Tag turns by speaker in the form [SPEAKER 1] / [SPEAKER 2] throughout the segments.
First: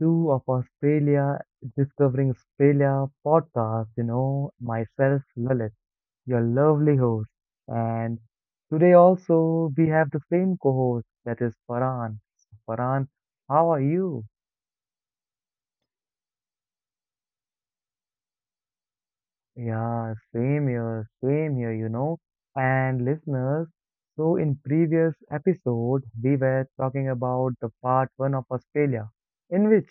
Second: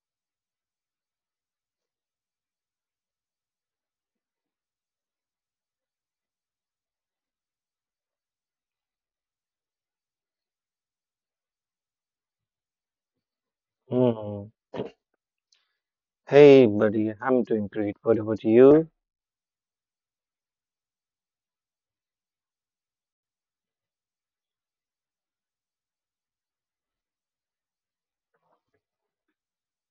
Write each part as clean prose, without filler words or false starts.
[SPEAKER 1] two of Australia Discovering Australia podcast. You know, myself, Lalit, your lovely host. And today also we have the same co-host that is Farhan. Farhan, how are you?
[SPEAKER 2] Mm. Hey, buddy, I'm doing great. What about you?
[SPEAKER 1] Yeah, same here, you know. And listeners, so in previous episode, we were talking about the part one of Australia, in which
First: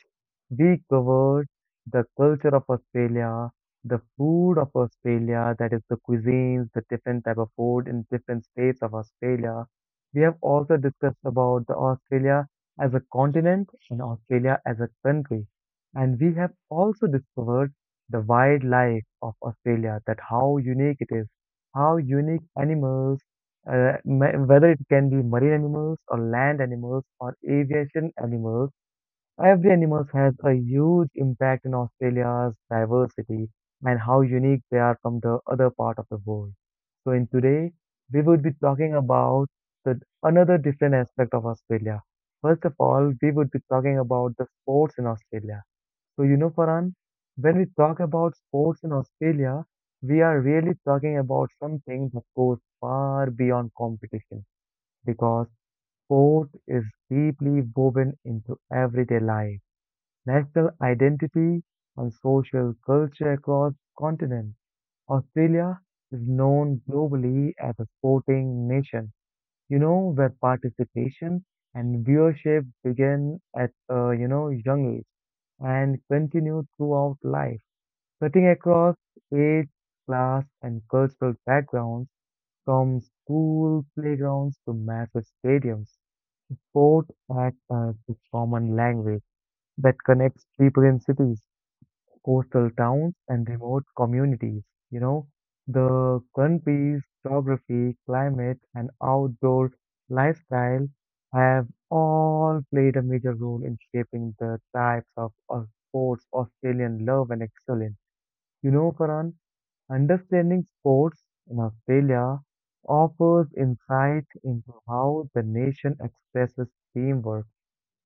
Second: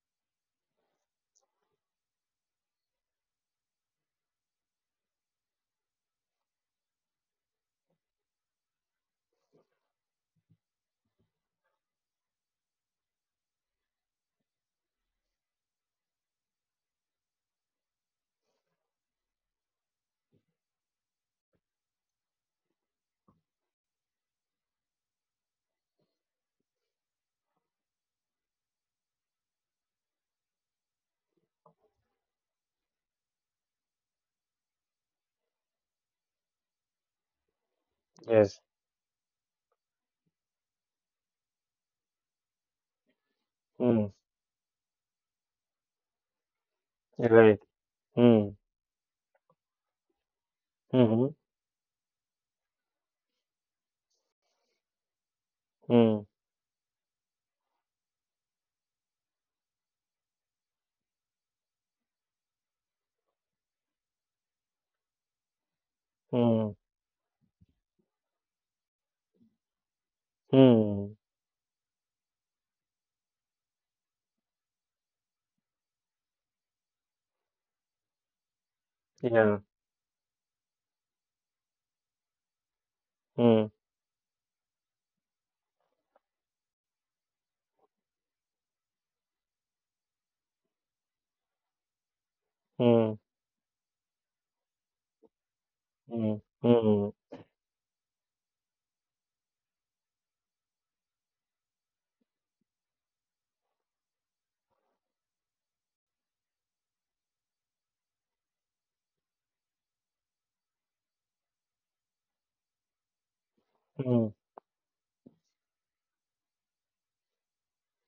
[SPEAKER 1] we covered the culture of Australia, the food of Australia, that is the cuisines, the different type of food in different states of Australia. We have also discussed about the Australia as a continent and Australia as a country. And we have also discovered the wildlife of Australia, that how unique it is, how unique animals, whether it can be marine animals or land animals or aviation animals, every animal has a huge impact in Australia's diversity and how unique they are from the other part of the world. So, in today, we would be
[SPEAKER 2] Yes.
[SPEAKER 1] talking about the another different aspect of Australia. First of all, we would be talking
[SPEAKER 2] Mm.
[SPEAKER 1] about the sports in Australia so, you know, Farhan,
[SPEAKER 2] You're
[SPEAKER 1] when
[SPEAKER 2] right.
[SPEAKER 1] we talk about
[SPEAKER 2] Mm.
[SPEAKER 1] sports in Australia, we are really talking
[SPEAKER 2] Mm-hmm.
[SPEAKER 1] about something that goes far beyond competition because
[SPEAKER 2] Mm.
[SPEAKER 1] sport is deeply woven into everyday life, national identity, and social culture across continents. Australia is
[SPEAKER 2] Mm.
[SPEAKER 1] known globally as a sporting nation, you know, where
[SPEAKER 2] Mm.
[SPEAKER 1] participation and viewership begin at a, you know, young age and continue throughout life. Cutting across
[SPEAKER 2] Yeah.
[SPEAKER 1] age, class, and cultural backgrounds, from
[SPEAKER 2] Mm.
[SPEAKER 1] school playgrounds to massive stadiums, sport acts as the common language that connects people in cities, coastal towns,
[SPEAKER 2] Mm.
[SPEAKER 1] and remote communities. You know, the
[SPEAKER 2] Mm.
[SPEAKER 1] country's
[SPEAKER 2] Mm.
[SPEAKER 1] geography, climate, and outdoor lifestyle have all played a major role in shaping the types of sports Australian love and excel in. You know, Farhan, understanding sports in Australia offers insight
[SPEAKER 2] Mm.
[SPEAKER 1] into how the nation expresses teamwork,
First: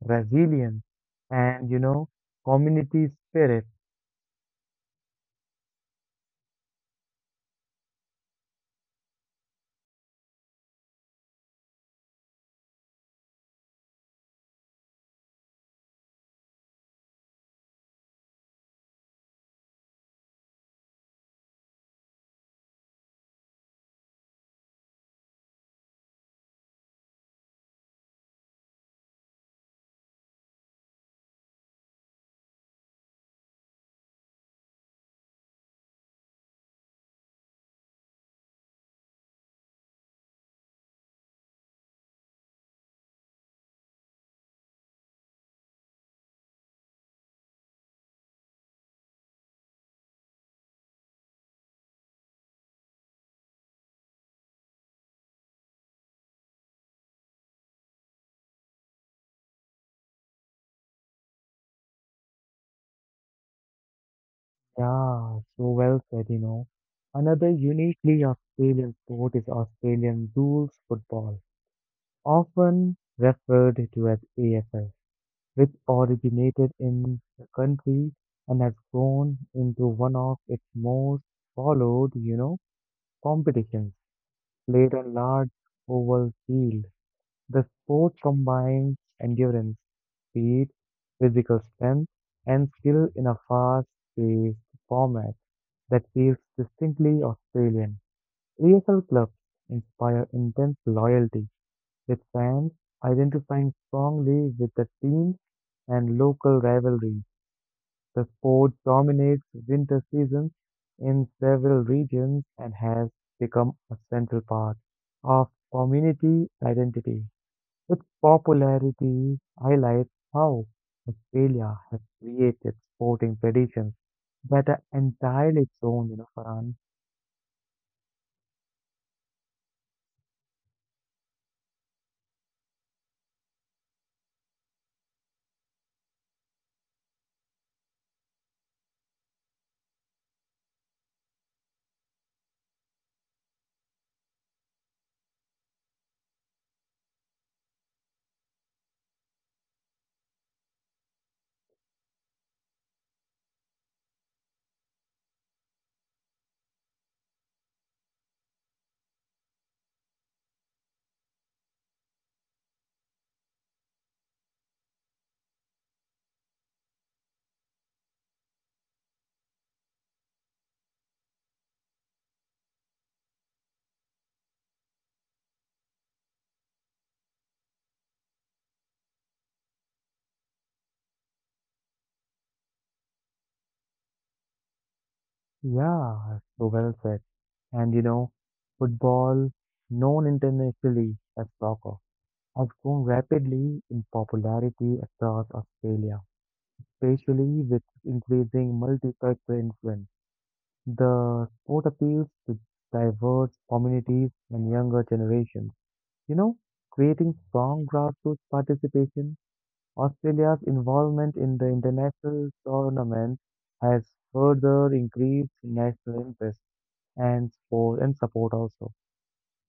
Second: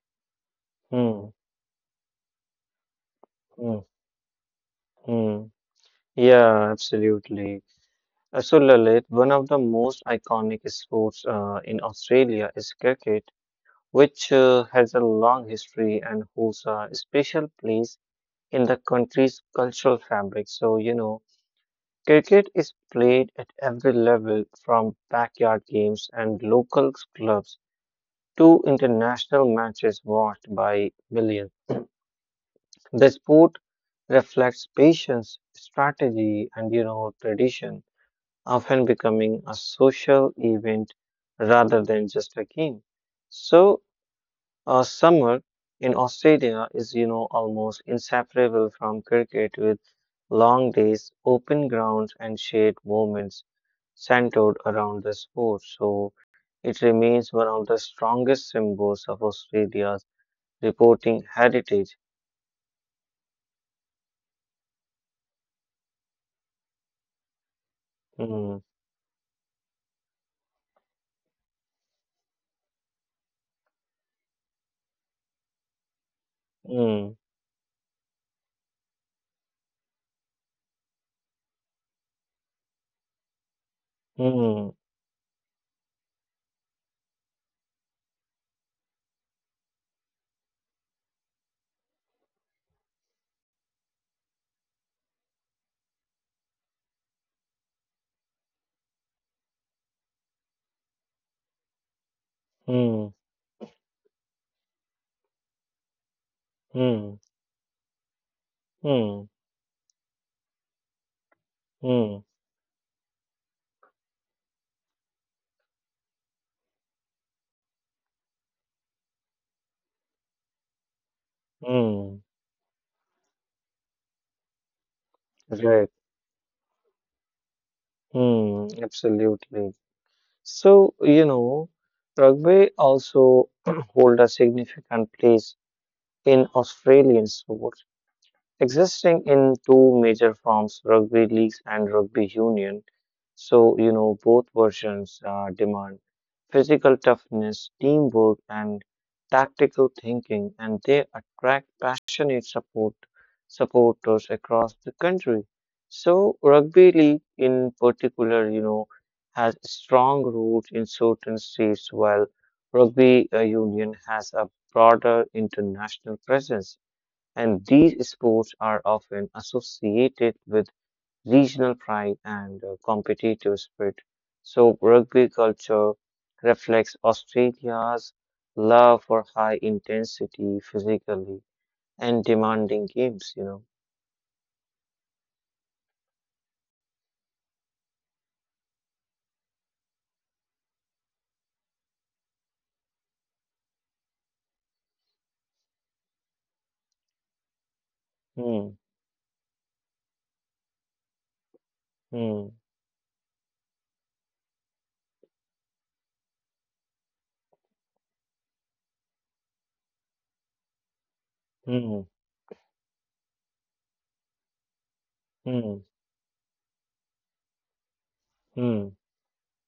[SPEAKER 1] resilience,
[SPEAKER 2] Mm.
[SPEAKER 1] and, you know, community spirit.
[SPEAKER 2] Mm. Mm. Yeah, absolutely. So, Lalit, one of the most iconic sports in Australia is cricket, which has a long history and holds a special place in the country's cultural fabric. Cricket is played at every level, from backyard games and local clubs to international matches watched by millions. The sport reflects patience, strategy, and tradition, often becoming a social event rather than just a game. So, summer in Australia is, you know, almost inseparable from cricket, with long days, open grounds, and shared moments centered around the sport. So it remains one of the strongest symbols of Australia's reporting heritage.
[SPEAKER 1] Yeah, so well said, you know. Another uniquely
[SPEAKER 2] Mm,
[SPEAKER 1] Australian sport is Australian rules football, often referred to as AFL, which originated
[SPEAKER 2] mm,
[SPEAKER 1] in the country and has grown into one of its most followed, you know, competitions
[SPEAKER 2] mm,
[SPEAKER 1] played on large oval fields. The sport combines endurance, speed, physical strength, and skill in a fast-paced format that feels distinctly Australian. AFL clubs inspire intense loyalty, with fans
[SPEAKER 2] mm,
[SPEAKER 1] identifying strongly with the teams and local
[SPEAKER 2] mm,
[SPEAKER 1] rivalries. The sport
[SPEAKER 2] mm,
[SPEAKER 1] dominates winter seasons in several
[SPEAKER 2] mm,
[SPEAKER 1] regions and has become a central part of community identity. Its popularity highlights how Australia has
[SPEAKER 2] mm.
[SPEAKER 1] created sporting traditions that are entirely its
[SPEAKER 2] Right.
[SPEAKER 1] own, you know, Farhan.
[SPEAKER 2] Mm, absolutely. So, you know, rugby also hold a significant place in Australian sport, existing in two major forms, rugby leagues and rugby union. So, you know, both versions demand physical toughness, teamwork, and tactical thinking, and they attract passionate supporters across the country. So, rugby league, in particular, you know, has strong roots in certain states, while rugby union has a broader international presence, and these sports are often associated with regional pride and competitive spirit. So, rugby culture reflects Australia's love for high intensity, physically and demanding games, you know.
[SPEAKER 1] Yeah, so well said. And you know, football, known internationally as soccer, has grown rapidly in popularity across Australia, especially with
[SPEAKER 2] Hmm,
[SPEAKER 1] increasing multicultural influence. The sport appeals
[SPEAKER 2] hmm,
[SPEAKER 1] to diverse communities and younger generations. You know, creating strong grassroots participation, Australia's involvement in the
[SPEAKER 2] hmm,
[SPEAKER 1] international tournament has further increased
[SPEAKER 2] hmm,
[SPEAKER 1] national interest and sport and support
[SPEAKER 2] hmm,
[SPEAKER 1] also.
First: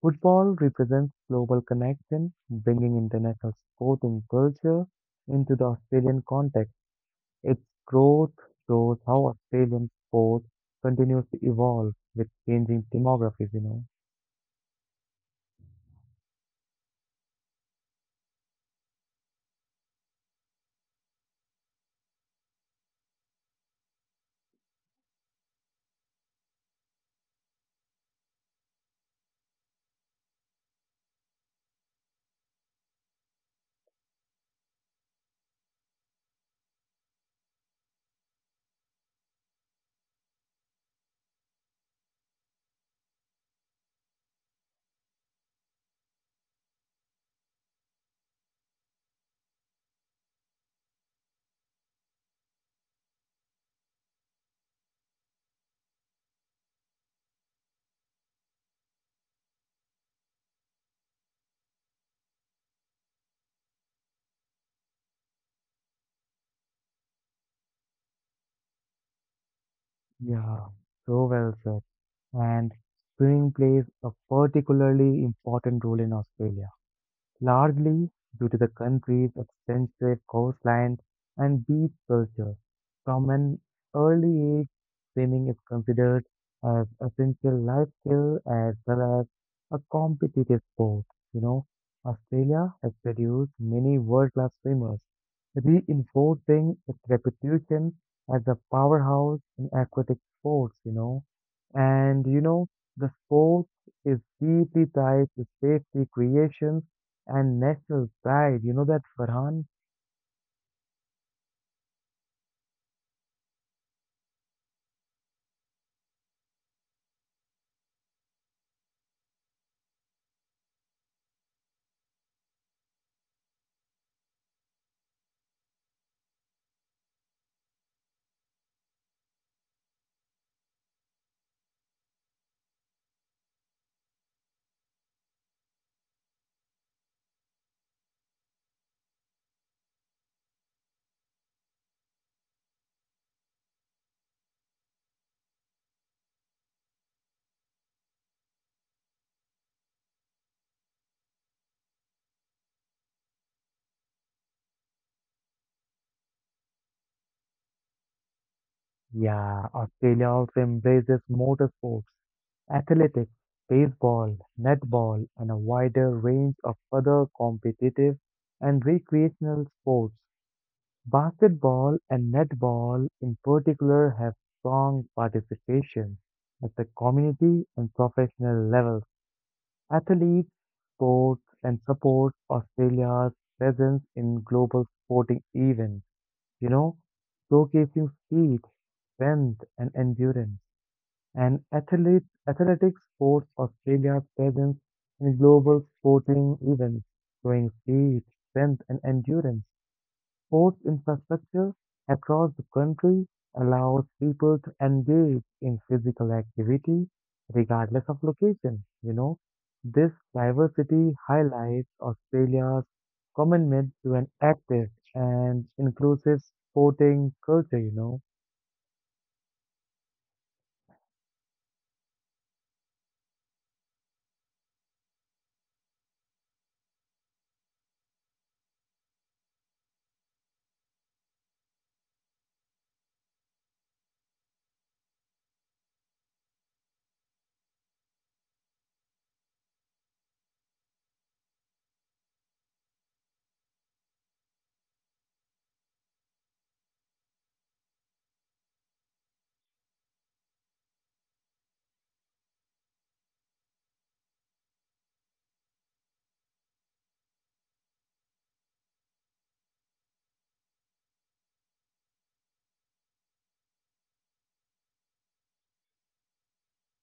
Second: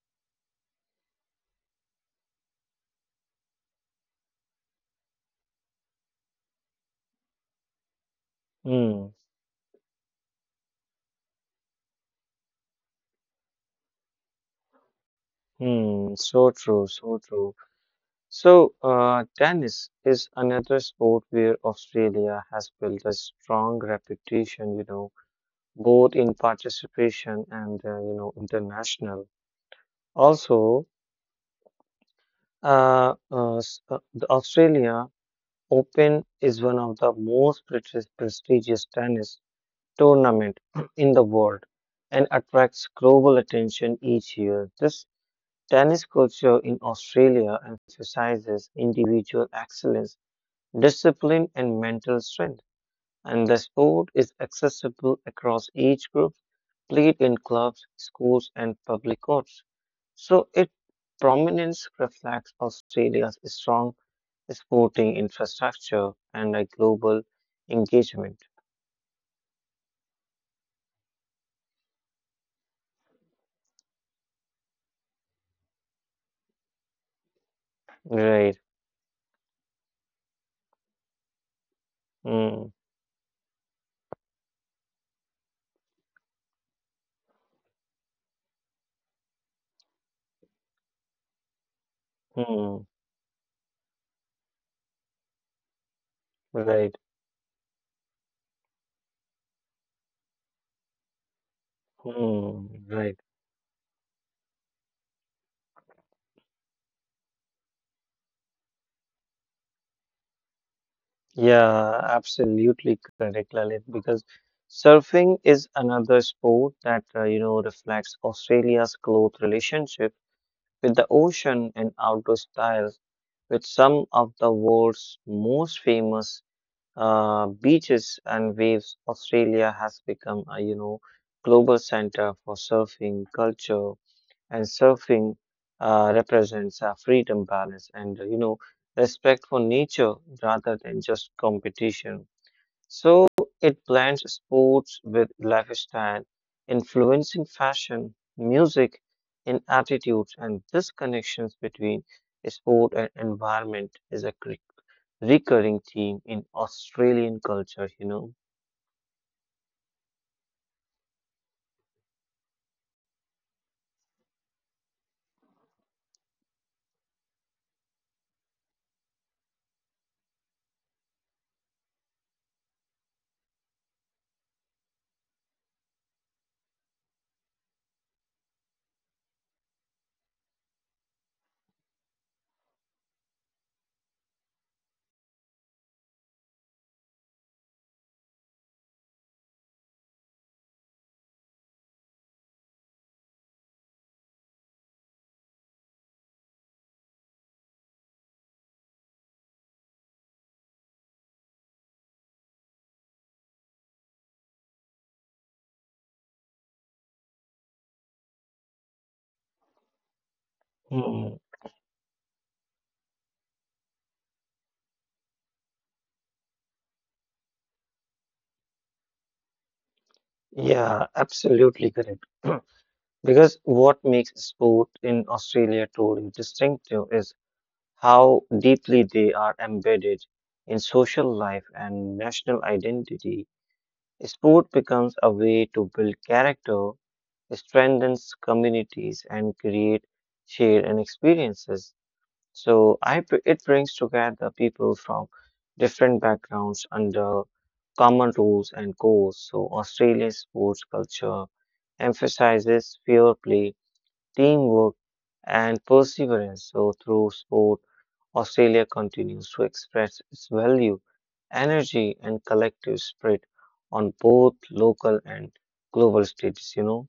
[SPEAKER 1] Football represents global connection, bringing international sporting culture into the Australian context. Its growth shows
[SPEAKER 2] hmm,
[SPEAKER 1] how Australian sport continues to evolve with changing demographics, you know.
[SPEAKER 2] hmm. So true, so true. So, tennis is another sport where Australia has built a strong reputation, you know, both in participation and you know international. Also, the Australia Open is one of the most prestigious tennis tournament in the world and attracts global attention each year. This tennis culture in Australia emphasizes individual excellence, discipline, and mental strength, and the sport is accessible across age groups, played in clubs, schools, and public courts. So its prominence reflects Australia's strong sporting infrastructure and a global engagement.
[SPEAKER 1] Yeah, so well said. And swimming plays a particularly important role in Australia, largely due
[SPEAKER 2] Right.
[SPEAKER 1] to the country's extensive coastline and beach culture.
[SPEAKER 2] Mm,
[SPEAKER 1] From an early age, swimming is considered as essential life skill as well as a competitive sport. You know, Australia
[SPEAKER 2] mm,
[SPEAKER 1] has produced many world-class swimmers, reinforcing
[SPEAKER 2] right.
[SPEAKER 1] its reputation as a powerhouse in aquatic sports. You know, and you know
[SPEAKER 2] Mm,
[SPEAKER 1] the
[SPEAKER 2] right.
[SPEAKER 1] sport is deeply tied to safety creation and national pride, you know that Farhan?
[SPEAKER 2] Yeah, absolutely correct, Lalit, because surfing is another sport that, you know, reflects Australia's close relationship with the ocean and outdoor styles. With some of the world's most famous beaches and waves, Australia has become a, you know, global center for surfing culture, and surfing represents a freedom, balance, and, you know, respect for nature rather than just competition. So it blends sports with lifestyle, influencing fashion, music, and attitudes. And this connections between sport and environment is a recurring theme in Australian culture, you know.
[SPEAKER 1] Yeah, Australia also embraces motorsports, athletics, baseball, netball, and a wider range of other competitive and recreational sports. Basketball and netball, in particular, have strong participation at the community and professional levels. Athletes, sports, and support Australia's presence in global sporting events, you know, showcasing speed, strength, and endurance. And athlete, athletics sports Australia's presence in global sporting events, showing speed, strength, and endurance. Sports infrastructure across the country allows people to engage in physical activity regardless of location. You know, this diversity
[SPEAKER 2] Hmm.
[SPEAKER 1] highlights Australia's commitment to an active and inclusive sporting culture, you know.
[SPEAKER 2] Yeah, absolutely correct. Because what makes sport in Australia truly distinctive is how deeply they are embedded in social life and national identity. Sport becomes a way to build character, strengthens communities, and create shared and experiences. So it brings together people from different backgrounds under common rules and goals. So Australian sports culture emphasizes fair play, teamwork, and perseverance. So, through sport, Australia continues to express its value, energy, and collective spirit on both local and global stages, you know.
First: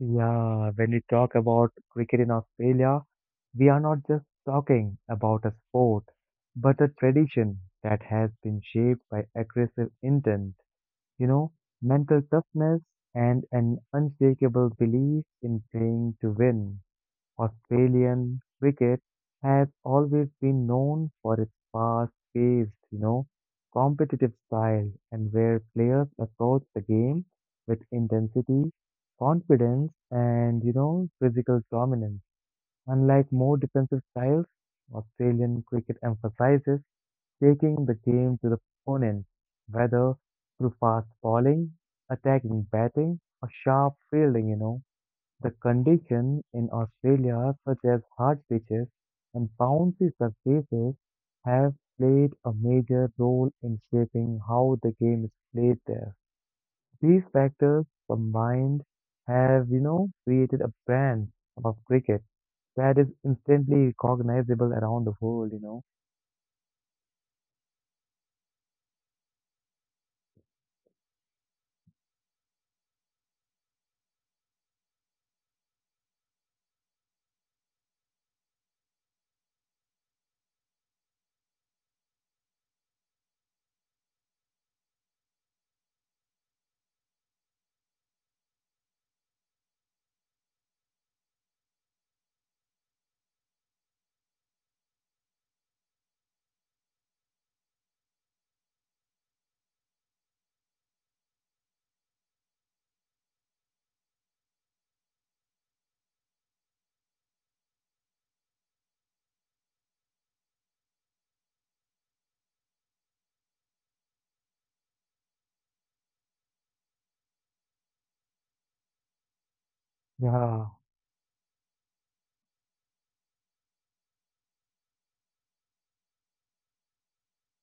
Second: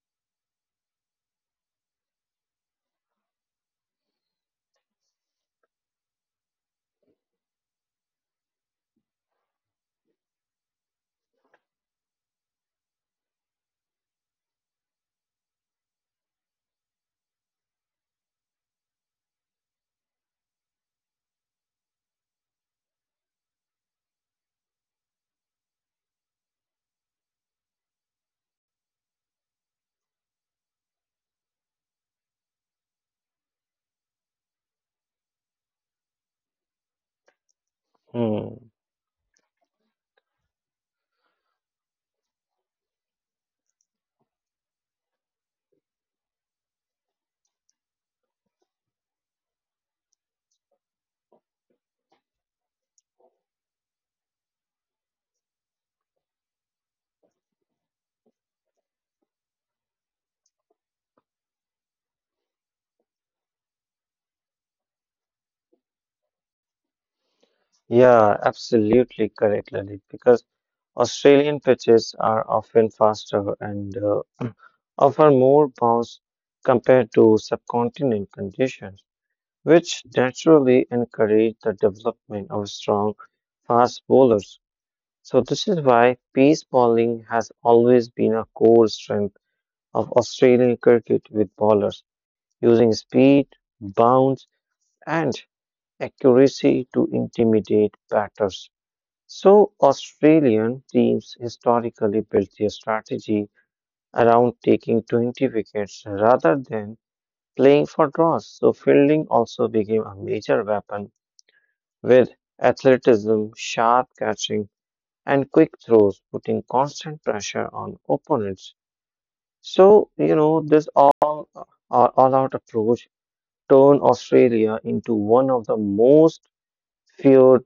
[SPEAKER 1] Yeah, when we talk about cricket in Australia, we are not just talking about a sport, but a tradition that has been shaped by aggressive intent, you know, mental toughness and an unshakable belief in playing to win. Australian cricket has always been known for its fast-paced, you know, competitive style and where players approach the game with intensity, confidence and, you know, physical dominance. Unlike more defensive styles, Australian cricket emphasizes taking the game to the
[SPEAKER 2] Hmm.
[SPEAKER 1] opponent, whether through fast bowling, attacking batting, or sharp fielding, you know. The condition in Australia, such as hard pitches and bouncy surfaces, have played a major role in shaping how the game is played there. These factors combined have, you know, created a brand of cricket that is instantly recognizable around the world, you know.
[SPEAKER 2] Yeah, absolutely correct, Lalit, because Australian pitches are often faster and offer more bounce compared to subcontinent conditions, which naturally encourage the development of strong, fast bowlers. So this is why pace bowling has always been a core strength of Australian cricket, with bowlers using speed, bounce, and accuracy to intimidate batters. So Australian teams historically built their strategy around taking 20 wickets rather than playing for draws. So fielding also became a major weapon, with athleticism, sharp catching, and quick throws, putting constant pressure on opponents. So, you know,
[SPEAKER 1] Yeah.
[SPEAKER 2] this all out approach turned Australia into one of the most feared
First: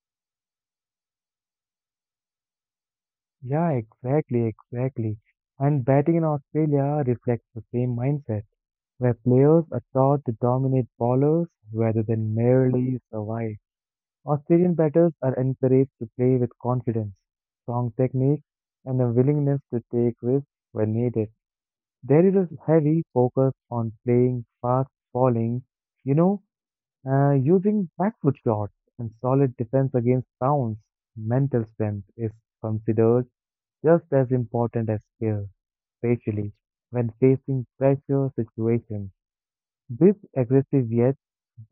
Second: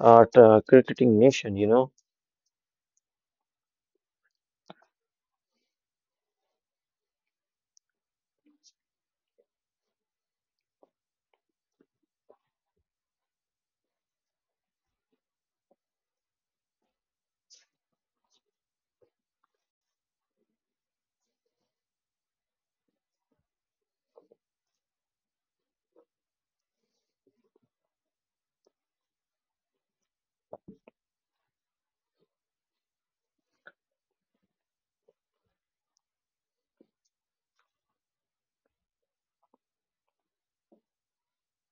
[SPEAKER 2] cricketing nation, you know.
[SPEAKER 1] Yeah, exactly. And batting in Australia reflects the same mindset, where players are taught to dominate bowlers rather than merely survive. Australian batters are encouraged to play with confidence, strong technique, and a willingness to take risks when needed. There is a heavy focus on playing fast bowling, you know, using back foot shots and solid defense against bounce. Mental strength is considered just as important as care, especially when facing pressure situations. This aggressive yet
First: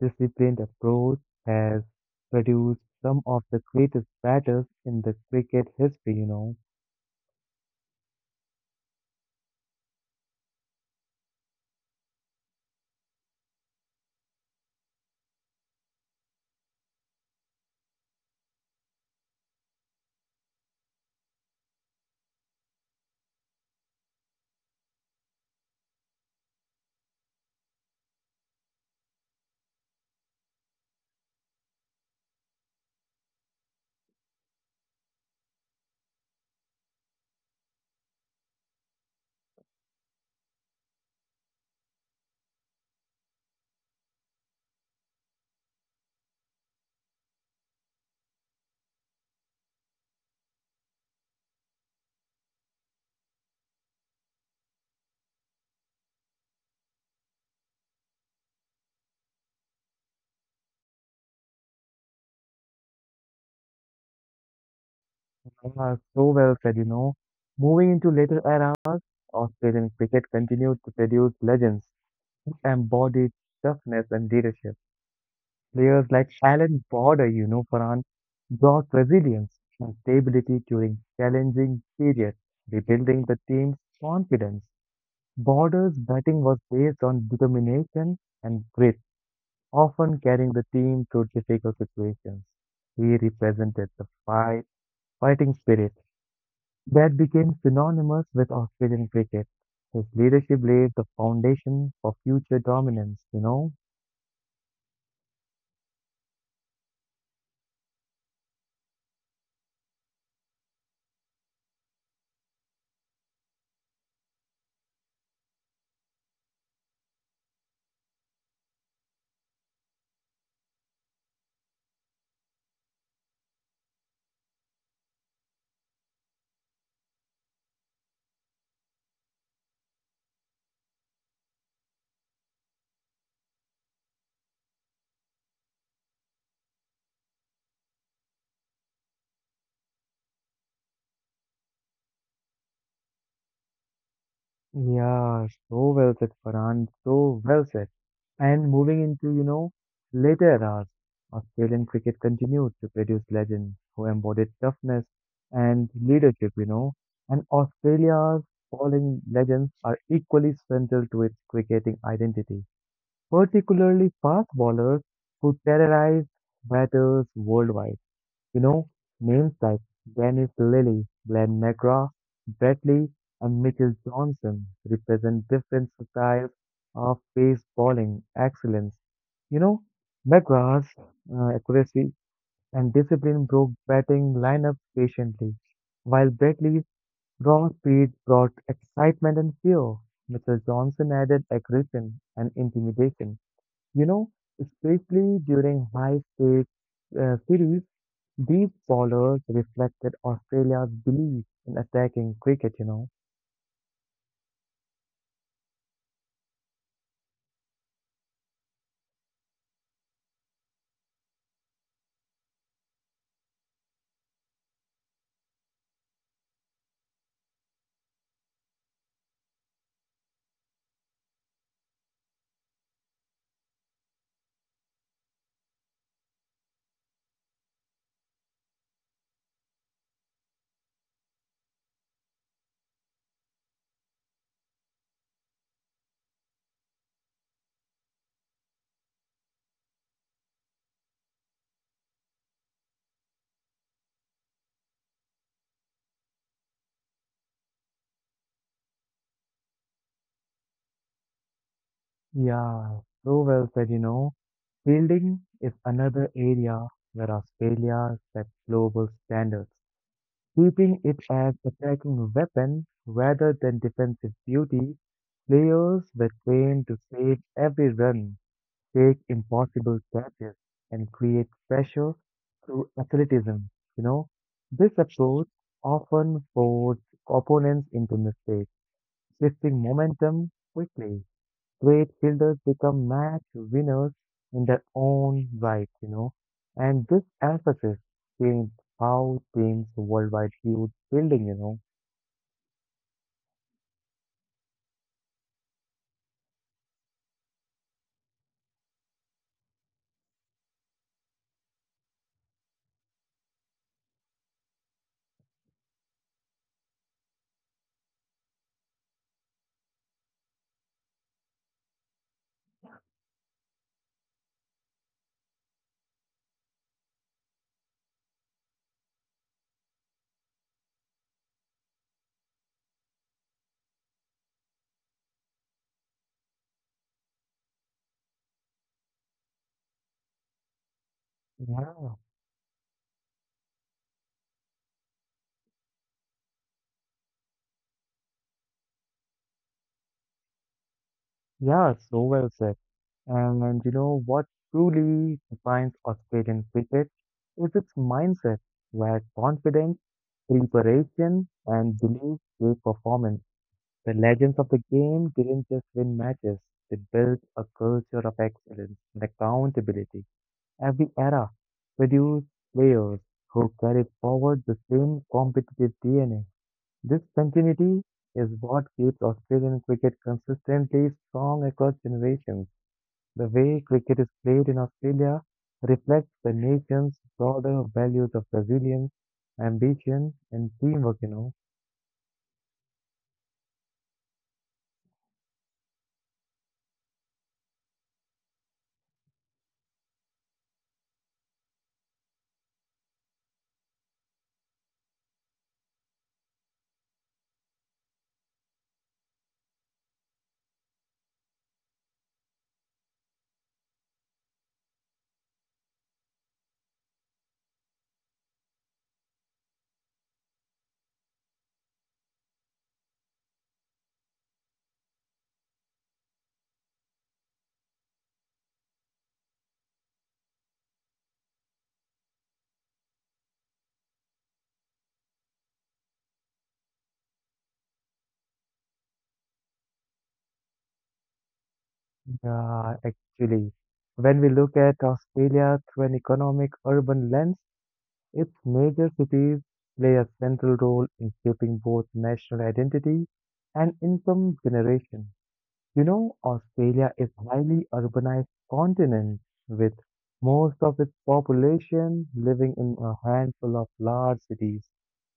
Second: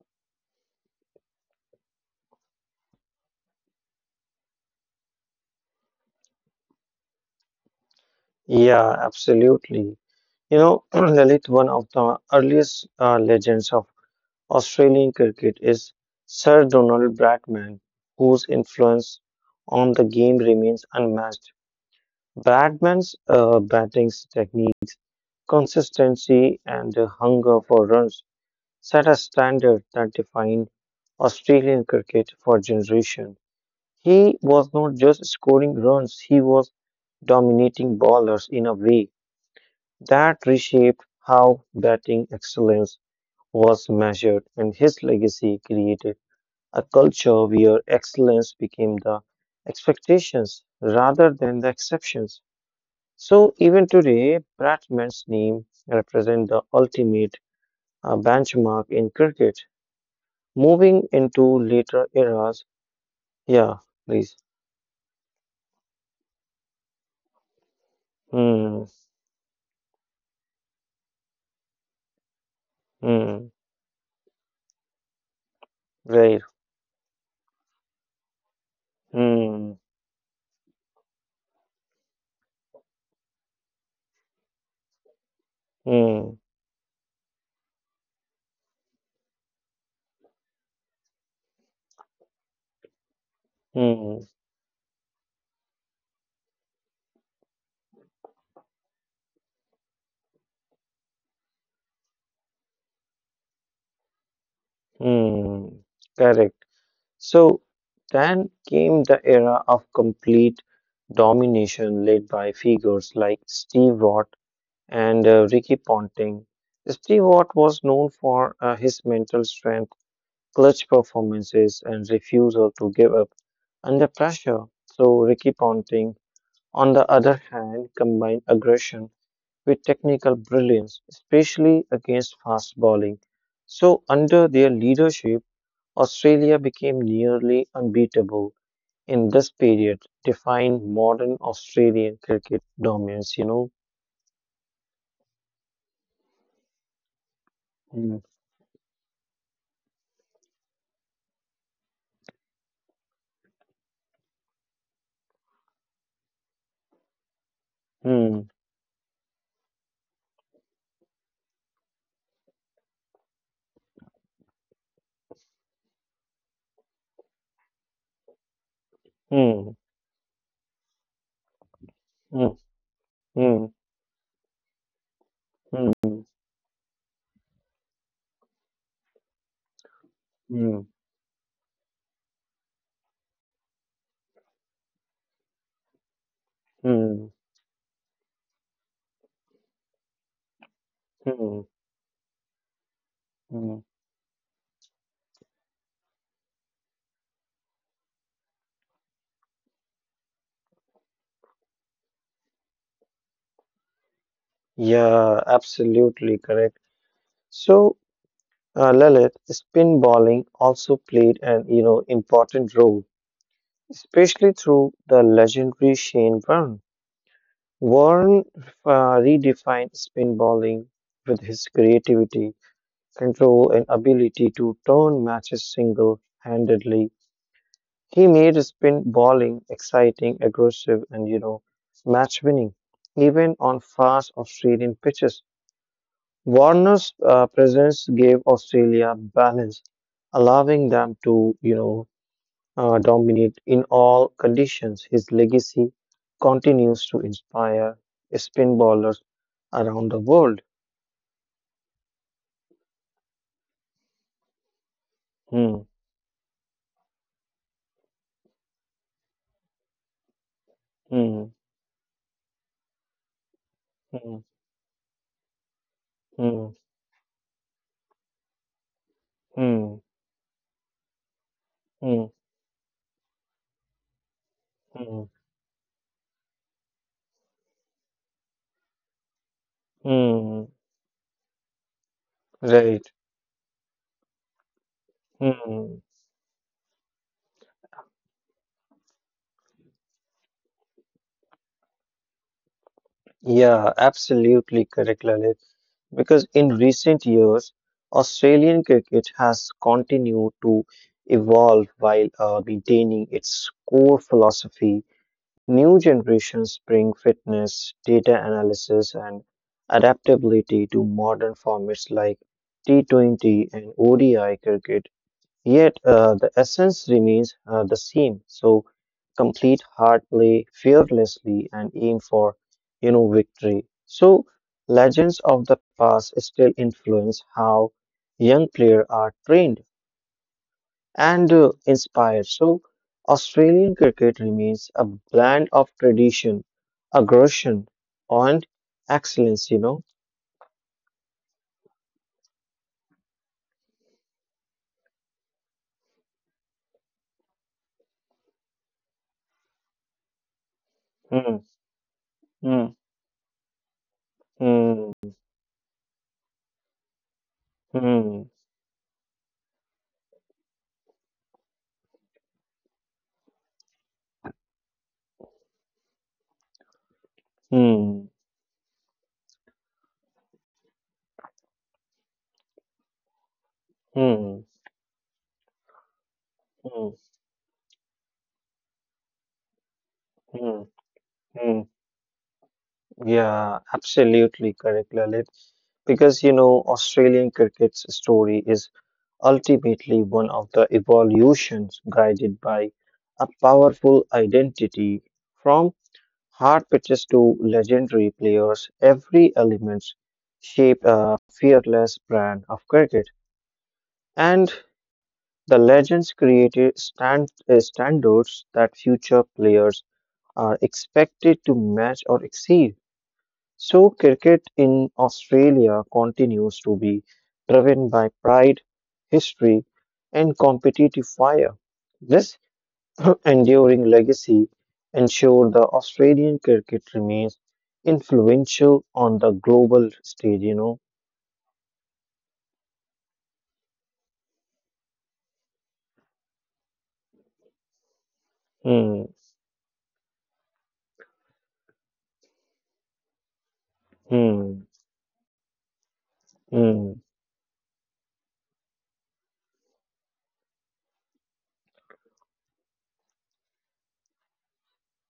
[SPEAKER 1] disciplined approach has produced some of the greatest batters in the cricket history, you know.
[SPEAKER 2] Yeah, absolutely. You know, Lalit, one of the earliest legends of Australian cricket is Sir Donald Bradman, whose influence on the game remains unmatched. Bradman's batting technique, consistency, and the hunger for runs set a standard that defined Australian cricket for generations. He was not just scoring runs, he was dominating bowlers in a way that reshaped how batting excellence was measured, and his legacy created a culture where excellence became the expectations rather than the exceptions. So even today, Bradman's name represents the ultimate benchmark in cricket. Moving into later eras, yeah, please.
[SPEAKER 1] Ah, so well said, you know. Moving into later
[SPEAKER 2] Hmm,
[SPEAKER 1] eras, Australian cricket continued to produce legends who embodied
[SPEAKER 2] hmm,
[SPEAKER 1] toughness and leadership. Players like
[SPEAKER 2] right.
[SPEAKER 1] Alan Border, you know, Farhan, brought resilience
[SPEAKER 2] Hmm,
[SPEAKER 1] and stability during challenging periods, rebuilding the team's confidence. Border's
[SPEAKER 2] hmm,
[SPEAKER 1] batting was based on determination and grit, often carrying the team through difficult situations. He represented the
[SPEAKER 2] hmm,
[SPEAKER 1] fight, fighting spirit that became synonymous with Australian cricket. His leadership laid the foundation for future dominance, you know.
[SPEAKER 2] hmm. Correct. So then came the era of complete domination led by figures like Steve Watt and Ricky Ponting. Steve Watt was known for his mental strength, clutch performances, and refusal to give up under pressure. So Ricky Ponting, on the other hand, combined aggression with technical brilliance, especially against fast bowling. So under their leadership, Australia became nearly unbeatable in this period, defined modern Australian cricket dominance, you know.
[SPEAKER 1] Yeah, so well said, Farhan. So well said.
[SPEAKER 2] Hmm,
[SPEAKER 1] And moving into, you know, later eras, Australian cricket continued to produce legends who embodied toughness and leadership, you know. And
[SPEAKER 2] hmm,
[SPEAKER 1] Australia's bowling legends are equally central to its cricketing identity, particularly fast bowlers who terrorized batters worldwide. You know, names
[SPEAKER 2] hmm,
[SPEAKER 1] like Dennis Lilly, Glenn McGrath,
[SPEAKER 2] hmm,
[SPEAKER 1] Brett Lee, and
[SPEAKER 2] hmm,
[SPEAKER 1] Mitchell Johnson represent different
[SPEAKER 2] hmm,
[SPEAKER 1] styles of baseballing excellence. You know,
[SPEAKER 2] hmm,
[SPEAKER 1] McGrath's accuracy and discipline broke batting lineups patiently, while Brett Lee's
[SPEAKER 2] hmm,
[SPEAKER 1] raw speed brought excitement and fear. Mitchell Johnson added
[SPEAKER 2] hmm,
[SPEAKER 1] aggression and intimidation.
[SPEAKER 2] hmm.
[SPEAKER 1] You know, especially during high stakes series, these bowlers reflected Australia's belief in attacking cricket, you know.
[SPEAKER 2] Yeah, absolutely correct. So, Lalit, spin bowling also played an, you know, important role, especially through the legendary Shane Warne. Warne redefined spin bowling with his creativity, control, and ability to turn matches single-handedly. He made spin bowling exciting, aggressive, and, you know, match-winning, even on fast Australian pitches. Warner's presence gave Australia balance, allowing them to, you know, dominate in all conditions. His legacy continues to inspire spin bowlers around the world.
[SPEAKER 1] Yeah, so well said, you know. Fielding is
[SPEAKER 2] Hmm,
[SPEAKER 1] another area where Australia set global standards, keeping it
[SPEAKER 2] hmm,
[SPEAKER 1] as attacking weapon rather than defensive
[SPEAKER 2] hmm,
[SPEAKER 1] duty. Players were
[SPEAKER 2] hmm,
[SPEAKER 1] trained to save every run, take
[SPEAKER 2] hmm,
[SPEAKER 1] impossible catches and create pressure
[SPEAKER 2] hmm,
[SPEAKER 1] through athleticism. You know, this
[SPEAKER 2] hmm, hmm,
[SPEAKER 1] approach often forces opponents into mistakes, shifting momentum
[SPEAKER 2] hmm.
[SPEAKER 1] quickly. Great fielders
[SPEAKER 2] Right.
[SPEAKER 1] become match winners in their own right,
[SPEAKER 2] Hmm.
[SPEAKER 1] you know, and this emphasis changed how teams worldwide viewed fielding, you know.
[SPEAKER 2] Yeah, absolutely correct, Lalit, because in recent years, Australian cricket has continued to evolve while maintaining its core philosophy. New generations bring fitness, data analysis, and adaptability to modern formats like T20 and ODI cricket. Yet the essence remains the same. So complete hard, play fearlessly, and aim for, you know, victory. So legends of the past still influence how young players are trained and
[SPEAKER 1] Yeah.
[SPEAKER 2] inspired. So Australian cricket remains a blend of tradition, aggression, and excellence, you know.
[SPEAKER 1] Yeah, so well said. And you know what truly defines Australian cricket is its mindset, where confidence, preparation,
[SPEAKER 2] Hmm.
[SPEAKER 1] and belief gave
[SPEAKER 2] Hmm.
[SPEAKER 1] performance. The legends of the game
[SPEAKER 2] Hmm.
[SPEAKER 1] didn't just win matches, they built a culture of
[SPEAKER 2] Hmm.
[SPEAKER 1] excellence and accountability. Every era produced players who carried forward the same competitive DNA. This continuity
[SPEAKER 2] Hmm.
[SPEAKER 1] is what keeps Australian cricket consistently strong across generations. The way cricket is
[SPEAKER 2] Hmm.
[SPEAKER 1] played
[SPEAKER 2] Hmm.
[SPEAKER 1] in Australia reflects the
[SPEAKER 2] Hmm.
[SPEAKER 1] nation's broader values of resilience, ambition, and
[SPEAKER 2] Hmm.
[SPEAKER 1] teamwork, you know.
[SPEAKER 2] Hmm. Yeah, absolutely correct, Lalit. Because you know, Australian cricket's story is ultimately one of the evolutions guided by a powerful identity. From hard pitches to legendary players, every element shaped a fearless brand of cricket. And the legends created standards that future players are expected to match or exceed. So, cricket in Australia continues to be driven by pride, history, and competitive fire. This enduring legacy ensures the Australian cricket remains influential on the global stage, you know.
[SPEAKER 1] Yeah, actually, when we look at Australia through an economic urban lens, its major
[SPEAKER 2] Hmm,
[SPEAKER 1] cities play a central role in shaping both national identity and income
[SPEAKER 2] hmm,
[SPEAKER 1] generation. You know, Australia
[SPEAKER 2] hmm,
[SPEAKER 1] is a highly urbanized continent with most of its population living in a handful of large cities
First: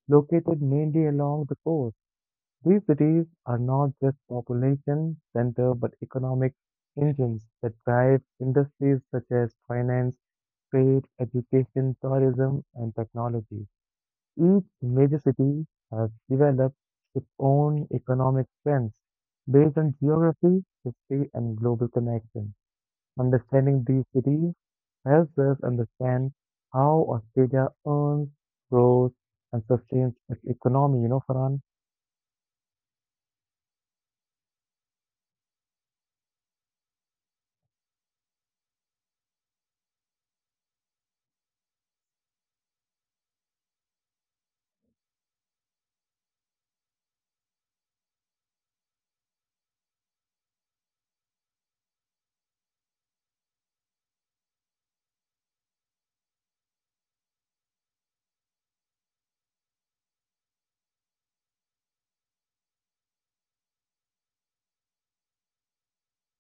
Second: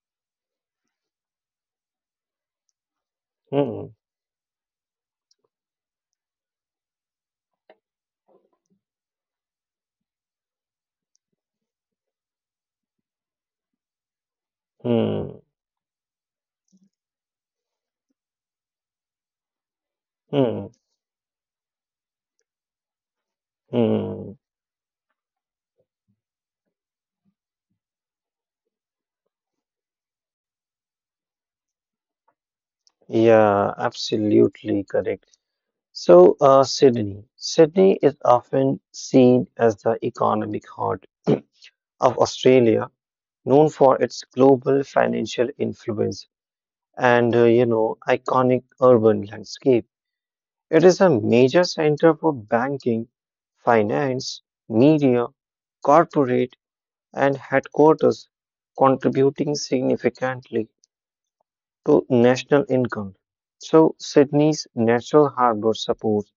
[SPEAKER 1] located mainly along the coast. These cities are
[SPEAKER 2] hmm,
[SPEAKER 1] not just population center but economic engines that drive industries such as finance, trade, education, tourism, and technology. Each major
[SPEAKER 2] hmm,
[SPEAKER 1] city has developed its own economic trends based on geography,
[SPEAKER 2] hmm,
[SPEAKER 1] history, and global connections. Understanding these
[SPEAKER 2] hmm.
[SPEAKER 1] cities helps us understand how Australia earns, grows, and sustains its economy, you know, Farhan.
[SPEAKER 2] Yeah, absolutely correct. So, Sydney. Sydney is often seen as the economic heart of Australia, known for its global financial influence and, you know, iconic urban landscape. It is a major center for banking, finance, media, corporate, and headquarters, contributing significantly to national income. So, Sydney's natural harbor supports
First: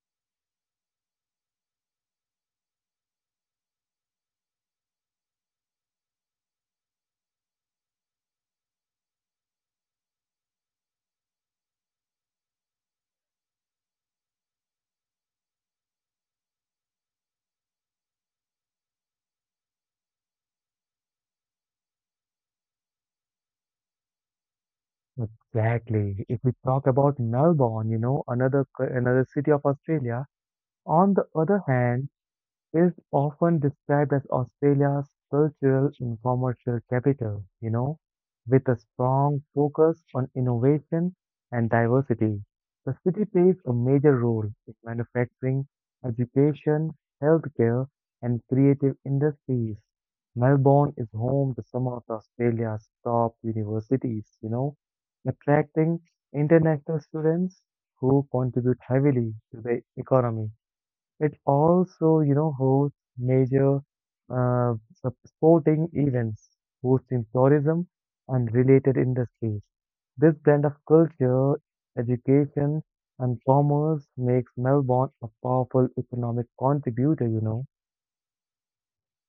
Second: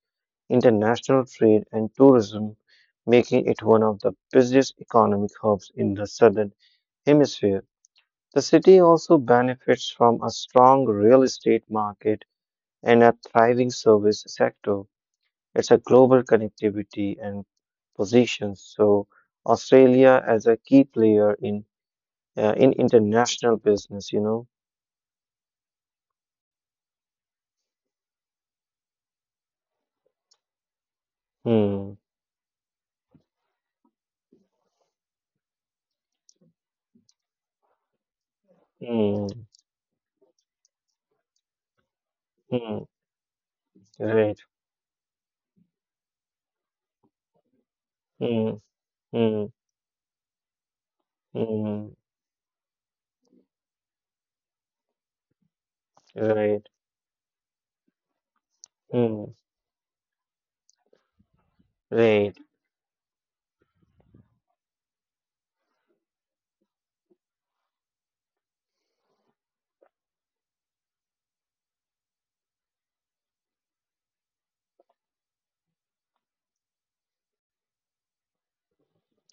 [SPEAKER 2] international trade and tourism, making it one of the busiest economic hubs in the southern hemisphere. The city also benefits from a strong real estate market and a thriving service sector. It's a global connectivity and positions. So Australia as a key player in international business, you know.
[SPEAKER 1] Exactly. If we talk about Melbourne, you know, another city of Australia, on the other
[SPEAKER 2] Hmm.
[SPEAKER 1] hand, is often described as Australia's cultural and commercial capital, you know, with a
[SPEAKER 2] Hmm.
[SPEAKER 1] strong focus on innovation and diversity.
[SPEAKER 2] Hmm.
[SPEAKER 1] The city plays a major
[SPEAKER 2] Right.
[SPEAKER 1] role in manufacturing, education, healthcare, and
[SPEAKER 2] Hmm.
[SPEAKER 1] creative
[SPEAKER 2] Hmm.
[SPEAKER 1] industries. Melbourne is home to
[SPEAKER 2] Hmm.
[SPEAKER 1] some of Australia's top universities, you know, attracting
[SPEAKER 2] Right.
[SPEAKER 1] international students who contribute
[SPEAKER 2] Hmm.
[SPEAKER 1] heavily to the economy. It also,
[SPEAKER 2] Right.
[SPEAKER 1] you know, hosts major uh, sporting events, hosting tourism and related industries. This blend of culture, education, and commerce makes Melbourne a powerful economic contributor, you know.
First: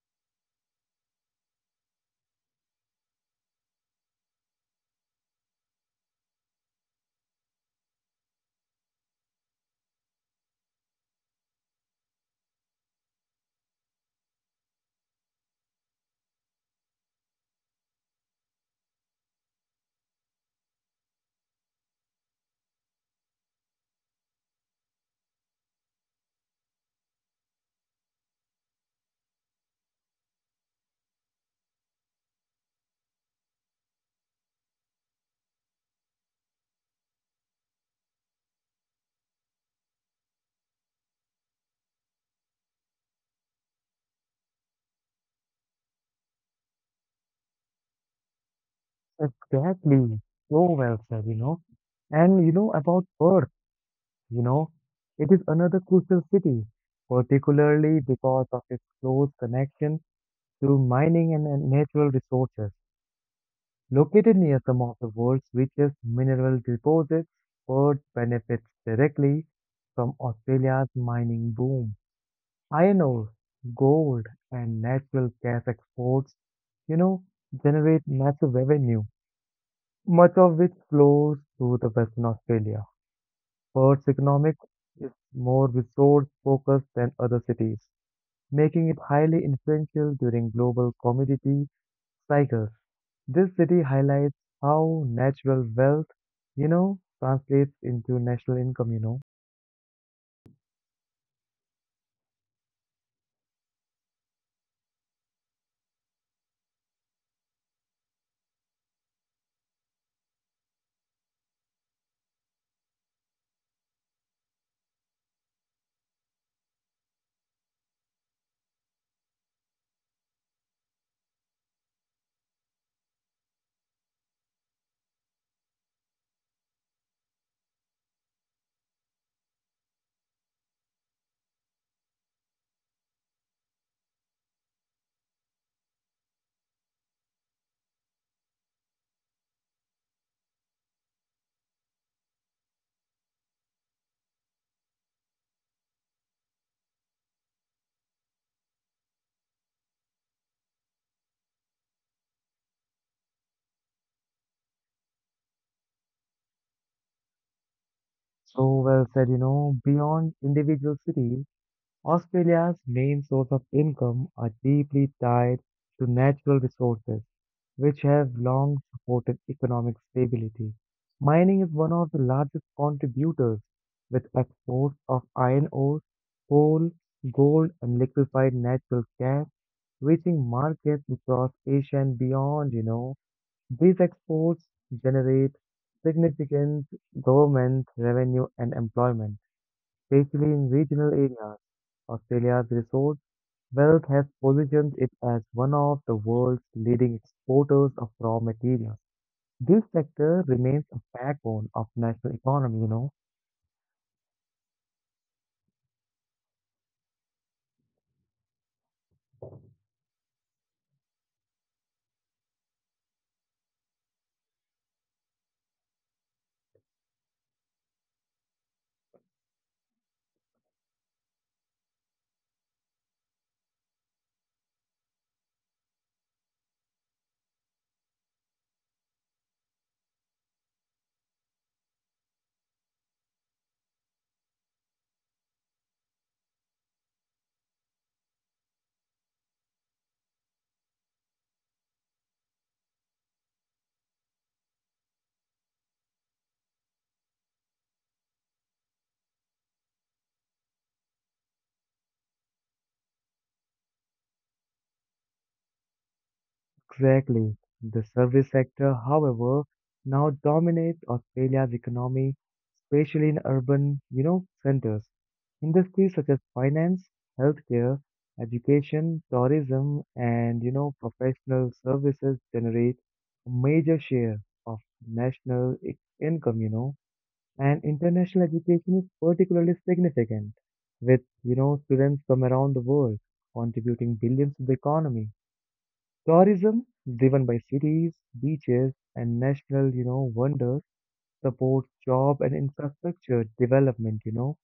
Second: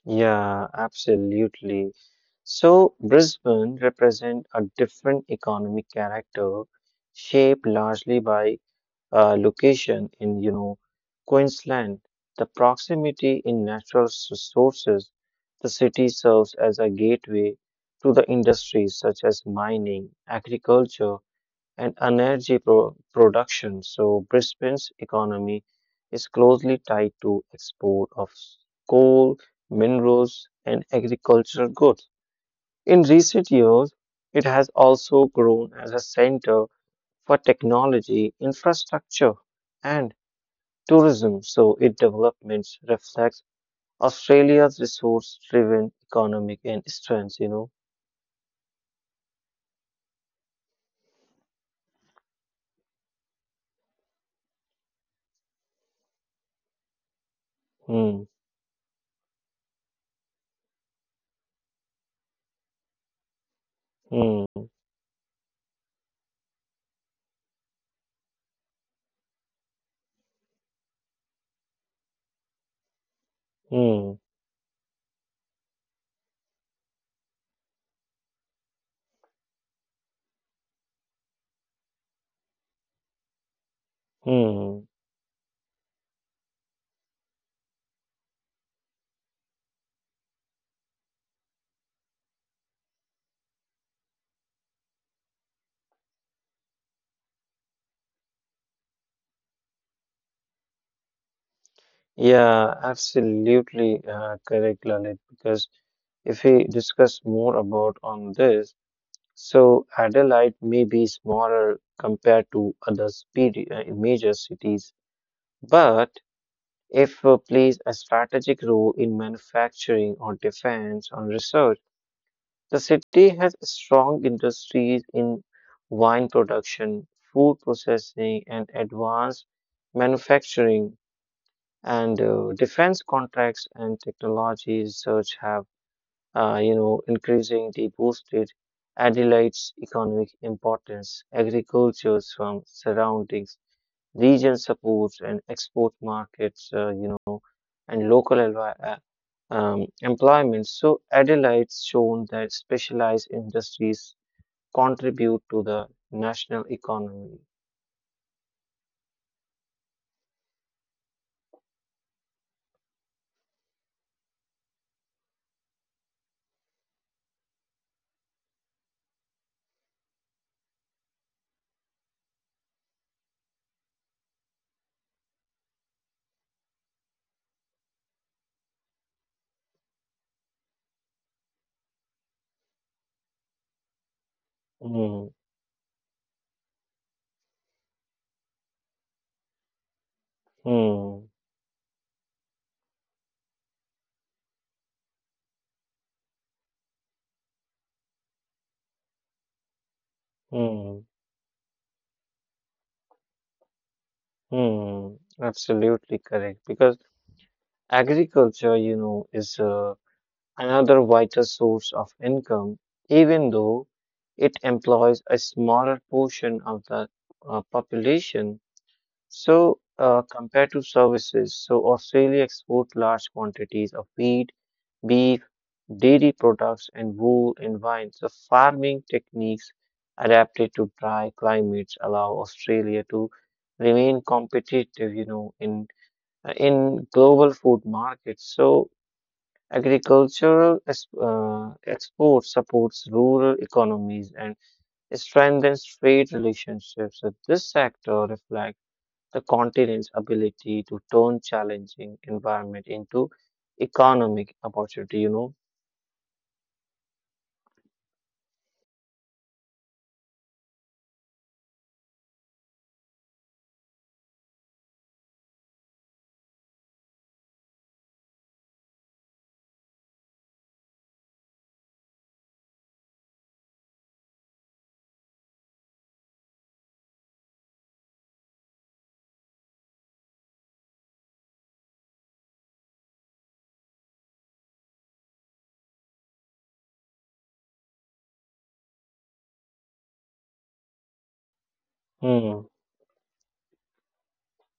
[SPEAKER 2] Yeah, absolutely. So Brisbane represent a different economic character shaped largely by location in, you know, Queensland. The proximity in natural sources, the city serves as a gateway to the industries such as mining, agriculture, and energy production. So Brisbane's economy is closely tied to export of coal, minerals, and agricultural goods. In recent years, it has also grown as a center for technology, infrastructure, and tourism. So its developments reflects Australia's resource-driven economic and strengths, you know.
[SPEAKER 1] Exactly. So well said, you know. And you know about Perth, you know, it is another crucial city, particularly
[SPEAKER 2] Hmm.
[SPEAKER 1] because of its close connection to mining and natural resources. Located
[SPEAKER 2] Hmm.
[SPEAKER 1] near some of the world's richest mineral deposits, Perth benefits directly from Australia's mining boom. Iron ore,
[SPEAKER 2] Hmm.
[SPEAKER 1] gold, and natural gas exports, you know, generate massive revenue, much of which flows to the Western Australia. Perth's economic
[SPEAKER 2] Hmm.
[SPEAKER 1] is more resource focused than other cities, making it highly influential during global commodity cycles. This city highlights how natural wealth, translates into national income.
[SPEAKER 2] Yeah, absolutely correct, Lalit. Because if we discuss more about on this, so Adelaide may be smaller compared to other major cities, but if plays a strategic role in manufacturing or defense or research. The city has strong industries in wine production, food processing, and advanced manufacturing, and defense contracts and technology research have, you know, increasingly boosted Adelaide's economic importance. Agriculture from surroundings, region supports and export markets, you know, and local employment. So Adelaide's shown that specialized industries contribute to the national economy.
[SPEAKER 1] So well said, beyond individual cities, Australia's main source of income are deeply tied to natural resources, which have long supported economic stability. Mining is one of the largest contributors, with exports of iron ore, coal, gold, and liquefied natural gas reaching markets across Asia and beyond. These exports
[SPEAKER 2] Hmm,
[SPEAKER 1] generate significant government revenue and employment, especially in regional
[SPEAKER 2] hmm,
[SPEAKER 1] areas. Australia's resource wealth has positioned it as one of the world's leading exporters of raw materials. This sector remains
[SPEAKER 2] hmm,
[SPEAKER 1] a backbone of national economy.
[SPEAKER 2] hmm. Absolutely correct. Because agriculture, you know, is another vital source of income, even though it employs a smaller portion of the population. So, compared to services, so Australia exports large quantities of wheat, beef, dairy products, and wool and wine. So, farming techniques adapted to dry climates allow Australia to remain competitive, you know, in global food markets. So agricultural export supports rural economies and strengthens trade relationships. So this sector reflects the continent's ability to turn challenging environment into economic opportunity, you know.
[SPEAKER 1] Exactly. The service sector, however, now dominates Australia's economy, especially in urban, centers. Industries such as finance, healthcare, education, tourism, and, professional services generate a major share of national income. And international education is particularly significant, with students from around the world contributing billions to the economy. Tourism, driven by cities, beaches, and national wonders, supports job
[SPEAKER 2] Hmm,
[SPEAKER 1] and infrastructure development.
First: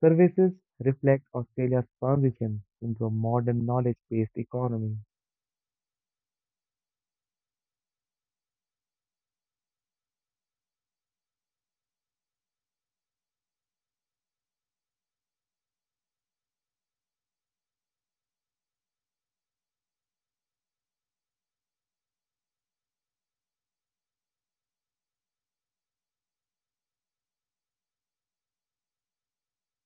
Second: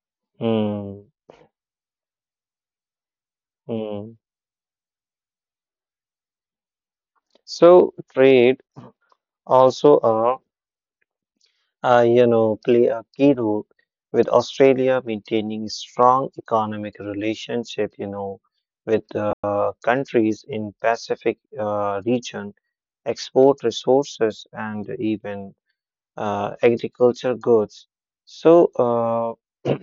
[SPEAKER 1] Services
[SPEAKER 2] hmm,
[SPEAKER 1] reflect Australia's transition into a modern
[SPEAKER 2] hmm.
[SPEAKER 1] knowledge-based economy.
[SPEAKER 2] So trade also a play a key role with Australia maintaining strong economic relationship, with countries in Pacific region, export resources and even agriculture goods. So uh,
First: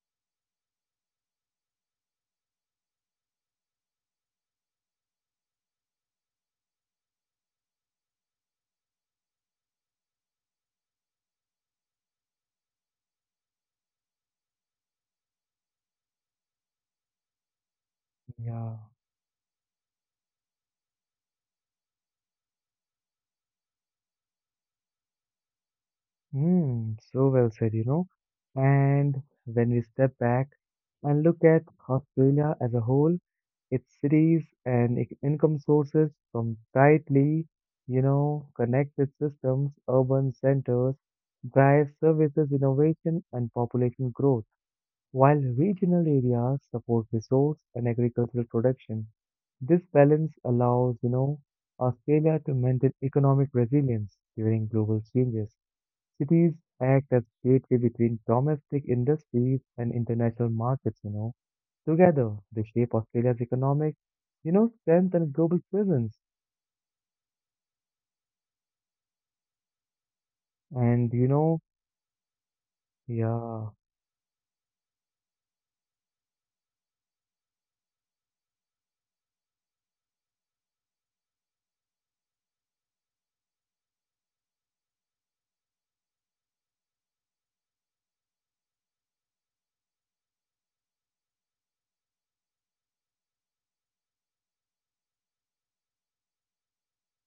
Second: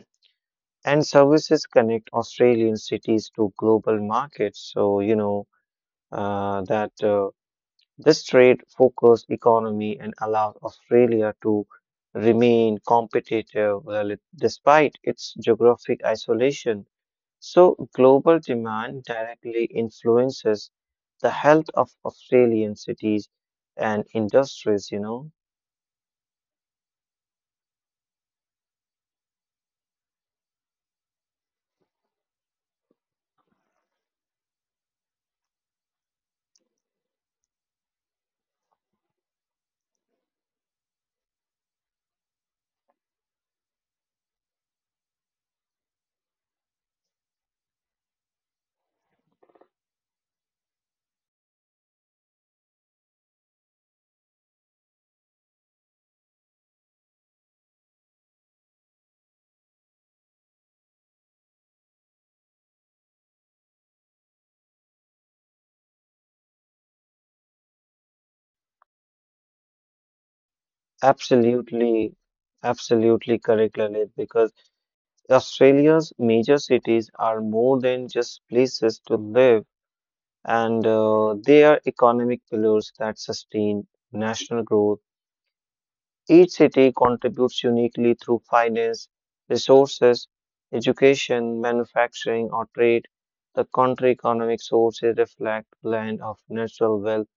[SPEAKER 2] and services connect Australian cities to global markets. So you know that. This trade focused economy and allowed Australia to remain competitive despite its geographic isolation. So, global
[SPEAKER 1] Yeah.
[SPEAKER 2] demand directly influences the health of Australian cities and industries, you know.
[SPEAKER 1] Hmm. So well said. And when we step back and look at Australia as a whole. Its cities and income sources from tightly, connected systems, urban centers drive services innovation and population growth, while regional areas support resource and agricultural production. This balance allows, Australia to maintain economic resilience during global changes. Cities act as gateway between domestic industries and international markets. Together, they shape Australia's economic, strength and global presence. And
[SPEAKER 2] Absolutely, absolutely
[SPEAKER 1] yeah,
[SPEAKER 2] correct, Lalit, because Australia's major cities are more than just places to live. And they are economic pillars that sustain national growth. Each city contributes uniquely through finance, resources, education, manufacturing, or trade. The country economic sources reflect blend of natural wealth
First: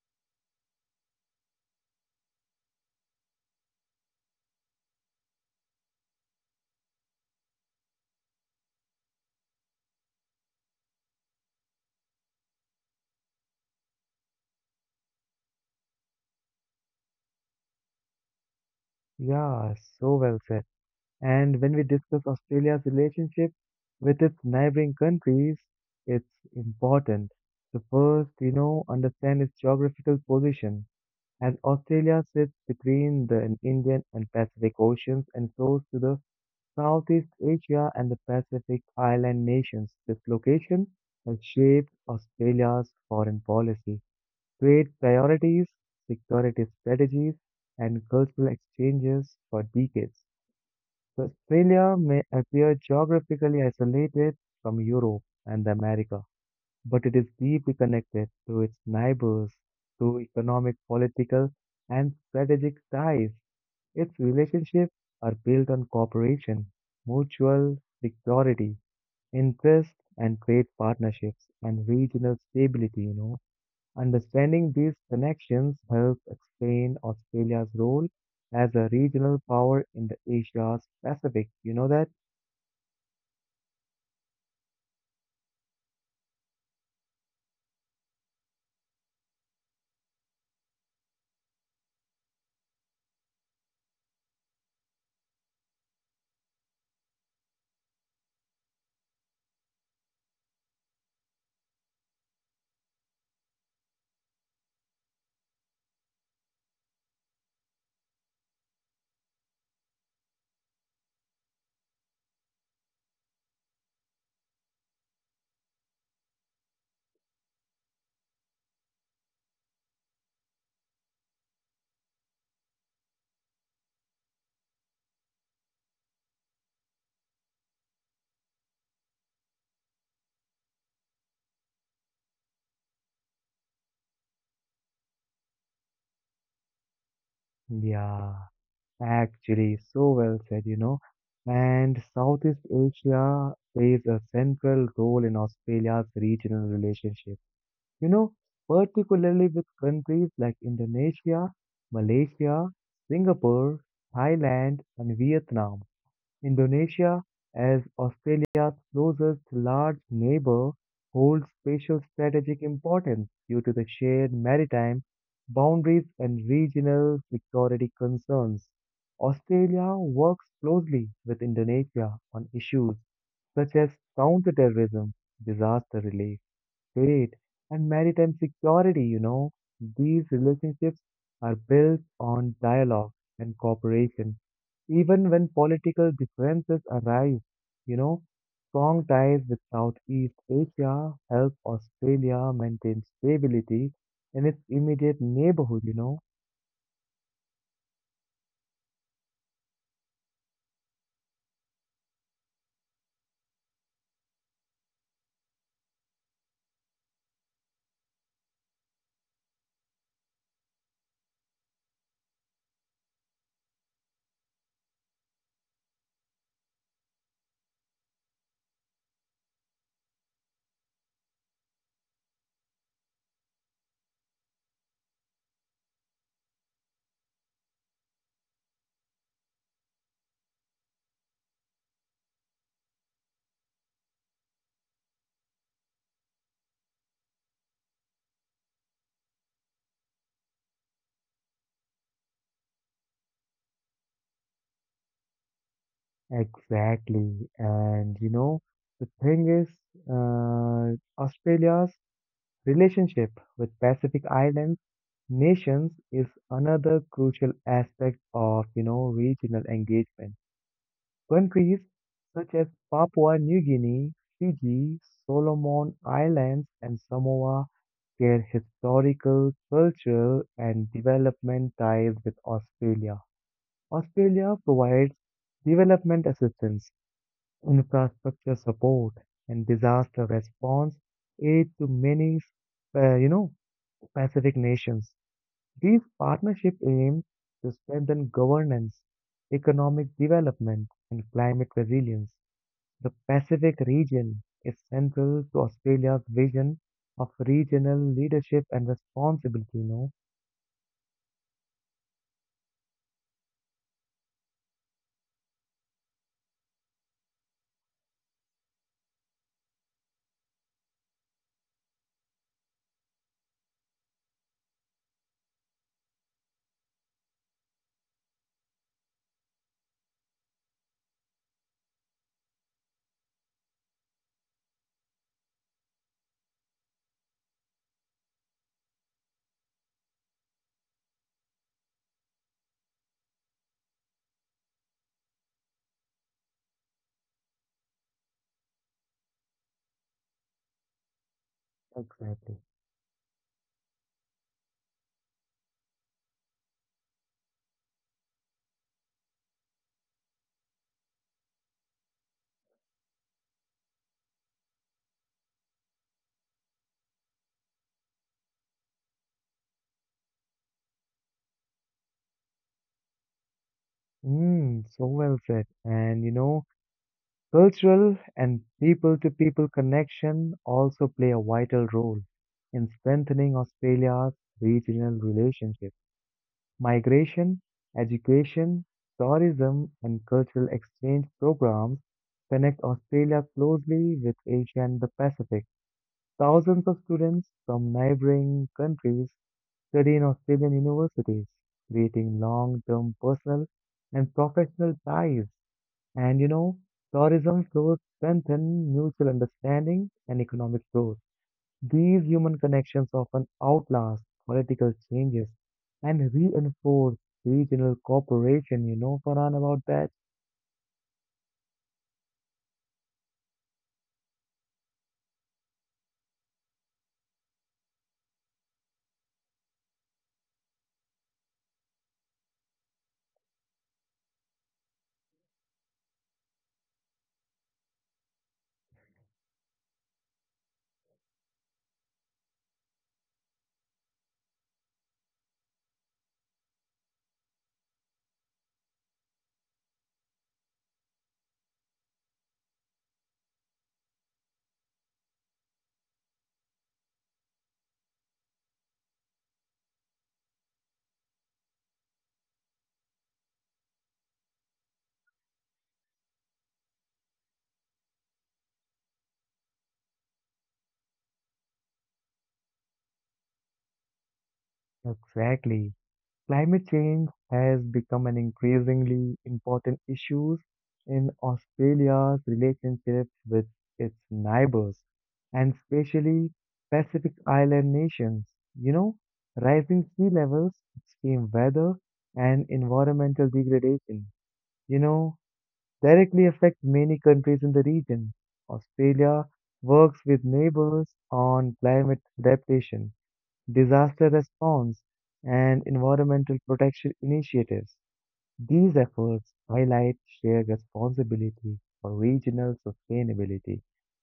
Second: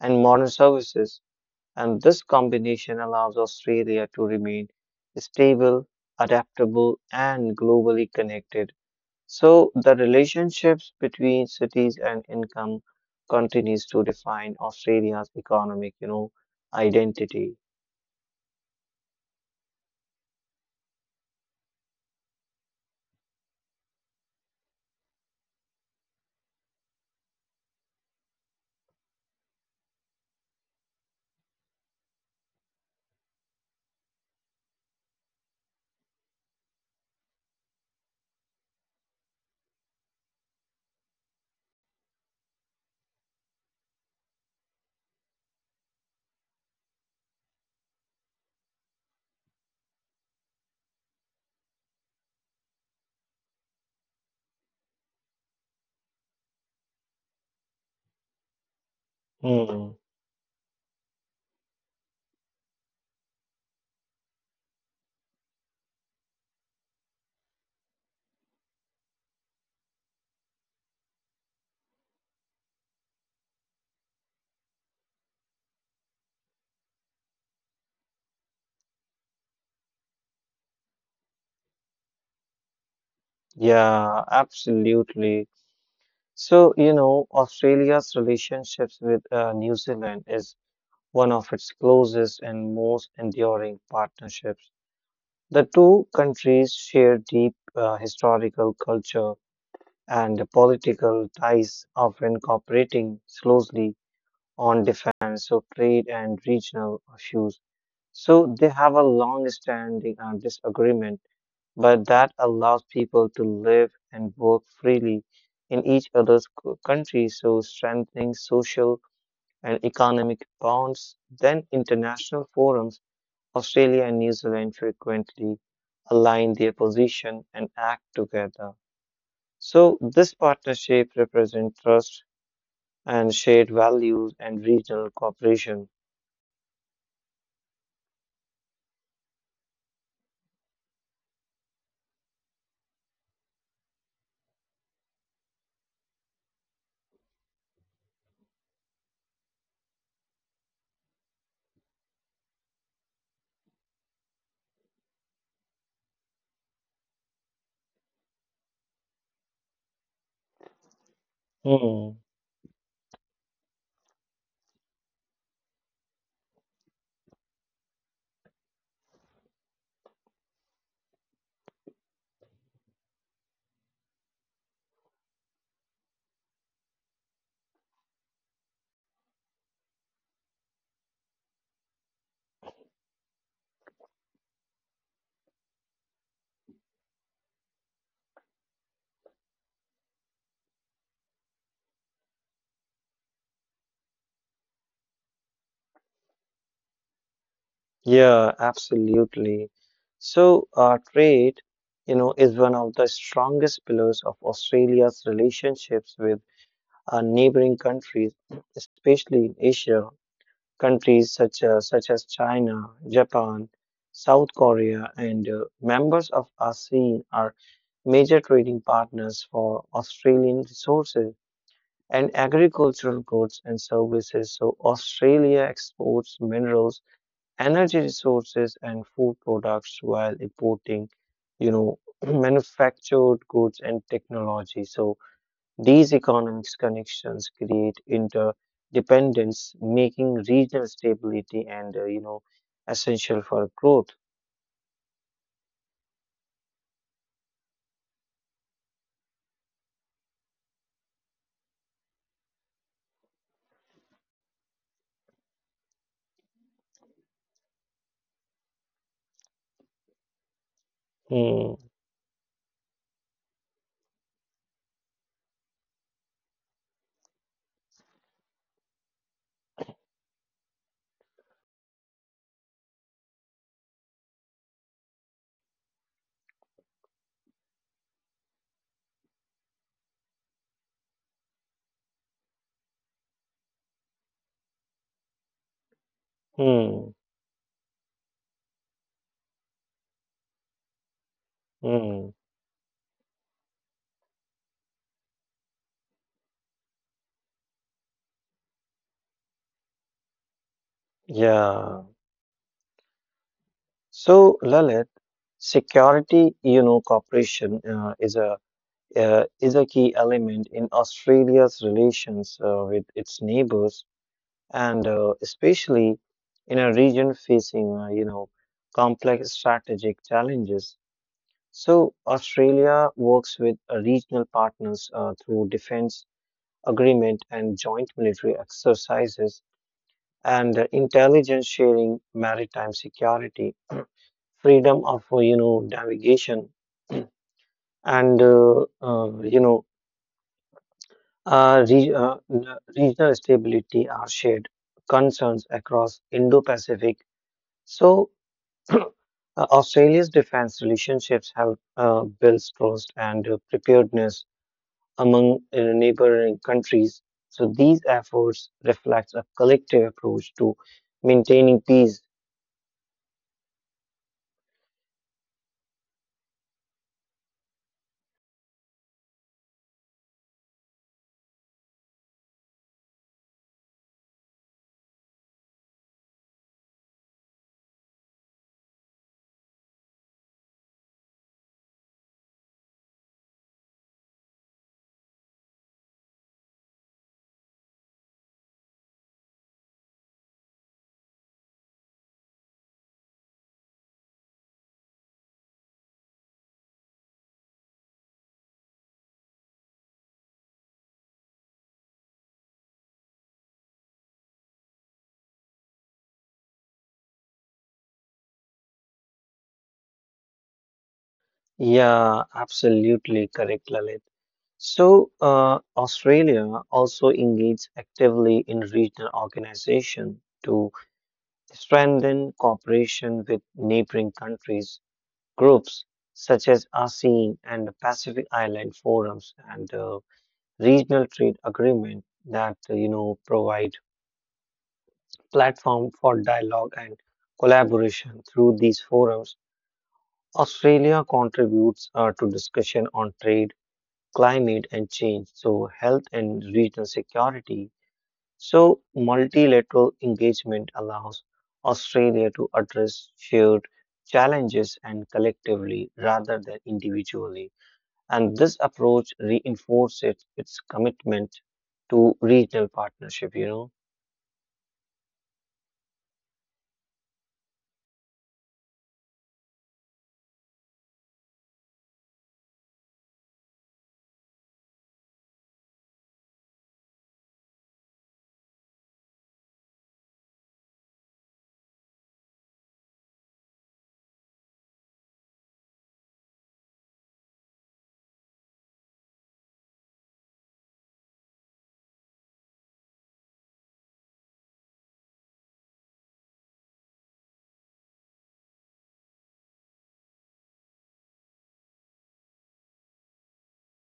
[SPEAKER 2] and modern services, and this combination allows Australia to remain stable, adaptable, and globally connected. So the relationships between cities and income continues to define Australia's economic, you know, identity.
[SPEAKER 1] yeah, so well said. And when we discuss Australia's relationship with its neighboring countries, it's important to first, understand its geographical position. As Australia sits between the Indian and Pacific Oceans and close to the Southeast Asia and the Pacific Island nations. This location has shaped Australia's foreign policy, trade priorities, security strategies, and cultural exchanges for decades. So Australia may appear geographically isolated from Europe and America, but it is deeply connected to its neighbors
[SPEAKER 2] Hmm.
[SPEAKER 1] through economic, political, and strategic ties. Its relationships are built on cooperation, mutual security, interest, and trade partnerships, and regional stability. Understanding these connections helps explain Australia's role as a regional power in the Asia Pacific. You know that?
[SPEAKER 2] Yeah, absolutely. So, you know, Australia's relationships with New Zealand is one of its closest and most enduring partnerships. The two countries share deep historical culture and political ties, often cooperating closely on defense, so trade and regional issues. So they have a long standing disagreement, but that allows people to live and work freely in each other's country, so strengthening social and economic bonds. Then international forums, Australia and New Zealand frequently align their position and act together. So this partnership represents trust and shared values and regional cooperation.
[SPEAKER 1] Yeah, actually, so well said, And Southeast Asia plays a central role in Australia's regional relationship you know, particularly with countries like Indonesia, Malaysia, Singapore, Thailand, and Vietnam. Indonesia, as Australia's closest large neighbor, holds special
[SPEAKER 2] Hmm.
[SPEAKER 1] strategic importance due to the shared maritime boundaries and regional security concerns. Australia works closely with Indonesia on issues such as counterterrorism, disaster relief, trade, and maritime security. These relationships are built on dialogue and cooperation. Even when political differences arise, you know, strong ties with Southeast Asia help Australia maintain stability in its immediate neighborhood.
[SPEAKER 2] Yeah, absolutely. So, trade, you know, is one of the strongest pillars of Australia's relationships with neighboring countries, especially in Asia. Countries such as China, Japan, South Korea, and members of ASEAN are major trading partners for Australian resources and agricultural goods and services. So, Australia exports minerals energy resources and food products while importing, you know, manufactured goods and technology. So these economic connections create interdependence, making regional stability and, essential for growth.
[SPEAKER 1] Exactly. And you know, the thing is, uh, Australia's relationship with Pacific Islands Nations is another crucial aspect of regional engagement.
[SPEAKER 2] Hmm,
[SPEAKER 1] Countries such as Papua New Guinea, Fiji, Solomon Islands, and Samoa share historical, cultural, and development ties with Australia. Australia provides development assistance, infrastructure support, and disaster response aid to many, uh, you know, Pacific nations. These partnership
[SPEAKER 2] hmm,
[SPEAKER 1] aims to strengthen governance, economic development, and climate
[SPEAKER 2] hmm.
[SPEAKER 1] resilience. The Pacific region is central to Australia's vision of regional leadership and responsibility.
[SPEAKER 2] Yeah. So, Lalit, security, you know, cooperation is a key element in Australia's relations with its neighbors. And especially in a region facing complex strategic challenges. So Australia works with regional partners through defense agreement and joint military exercises and intelligence sharing, maritime security, freedom of navigation, and you know re-
[SPEAKER 1] Exactly.
[SPEAKER 2] n- regional stability are shared concerns across Indo-Pacific. So, uh, Australia's defense relationships have built trust and preparedness among neighboring countries. So, these efforts reflect a collective approach to maintaining peace.
[SPEAKER 1] Mm, so well said. And cultural and people to people connection also play a vital role in strengthening Australia's regional relationships. Migration, education, tourism, and cultural exchange programs connect Australia closely with Asia and the Pacific. Thousands of students from neighboring countries study in Australian universities, creating long term personal and professional ties. And tourism flows strengthen mutual understanding and economic growth. These human connections often outlast political changes and reinforce regional cooperation. You know, Farhan, about that?
[SPEAKER 2] Yeah, absolutely correct, Lalit. So, Australia also engaged actively in regional organization to strengthen cooperation with neighboring countries. Groups such as ASEAN and the Pacific Island forums and the regional trade agreement that provide platform for dialogue and collaboration through these forums. Australia contributes to discussion on trade, climate and change, so health and regional security. So multilateral engagement allows Australia to address shared challenges and collectively rather than individually. And this approach reinforces its commitment to regional partnership, you know.
[SPEAKER 1] Exactly. Climate change has become an increasingly important issue in Australia's relationships with its neighbors, and especially Pacific Island nations. You know, rising sea levels, extreme weather, and environmental degradation. You know, directly affect many countries in the region. Australia works with neighbors on climate adaptation, disaster response, and environmental protection initiatives. These efforts highlight shared responsibility for regional sustainability.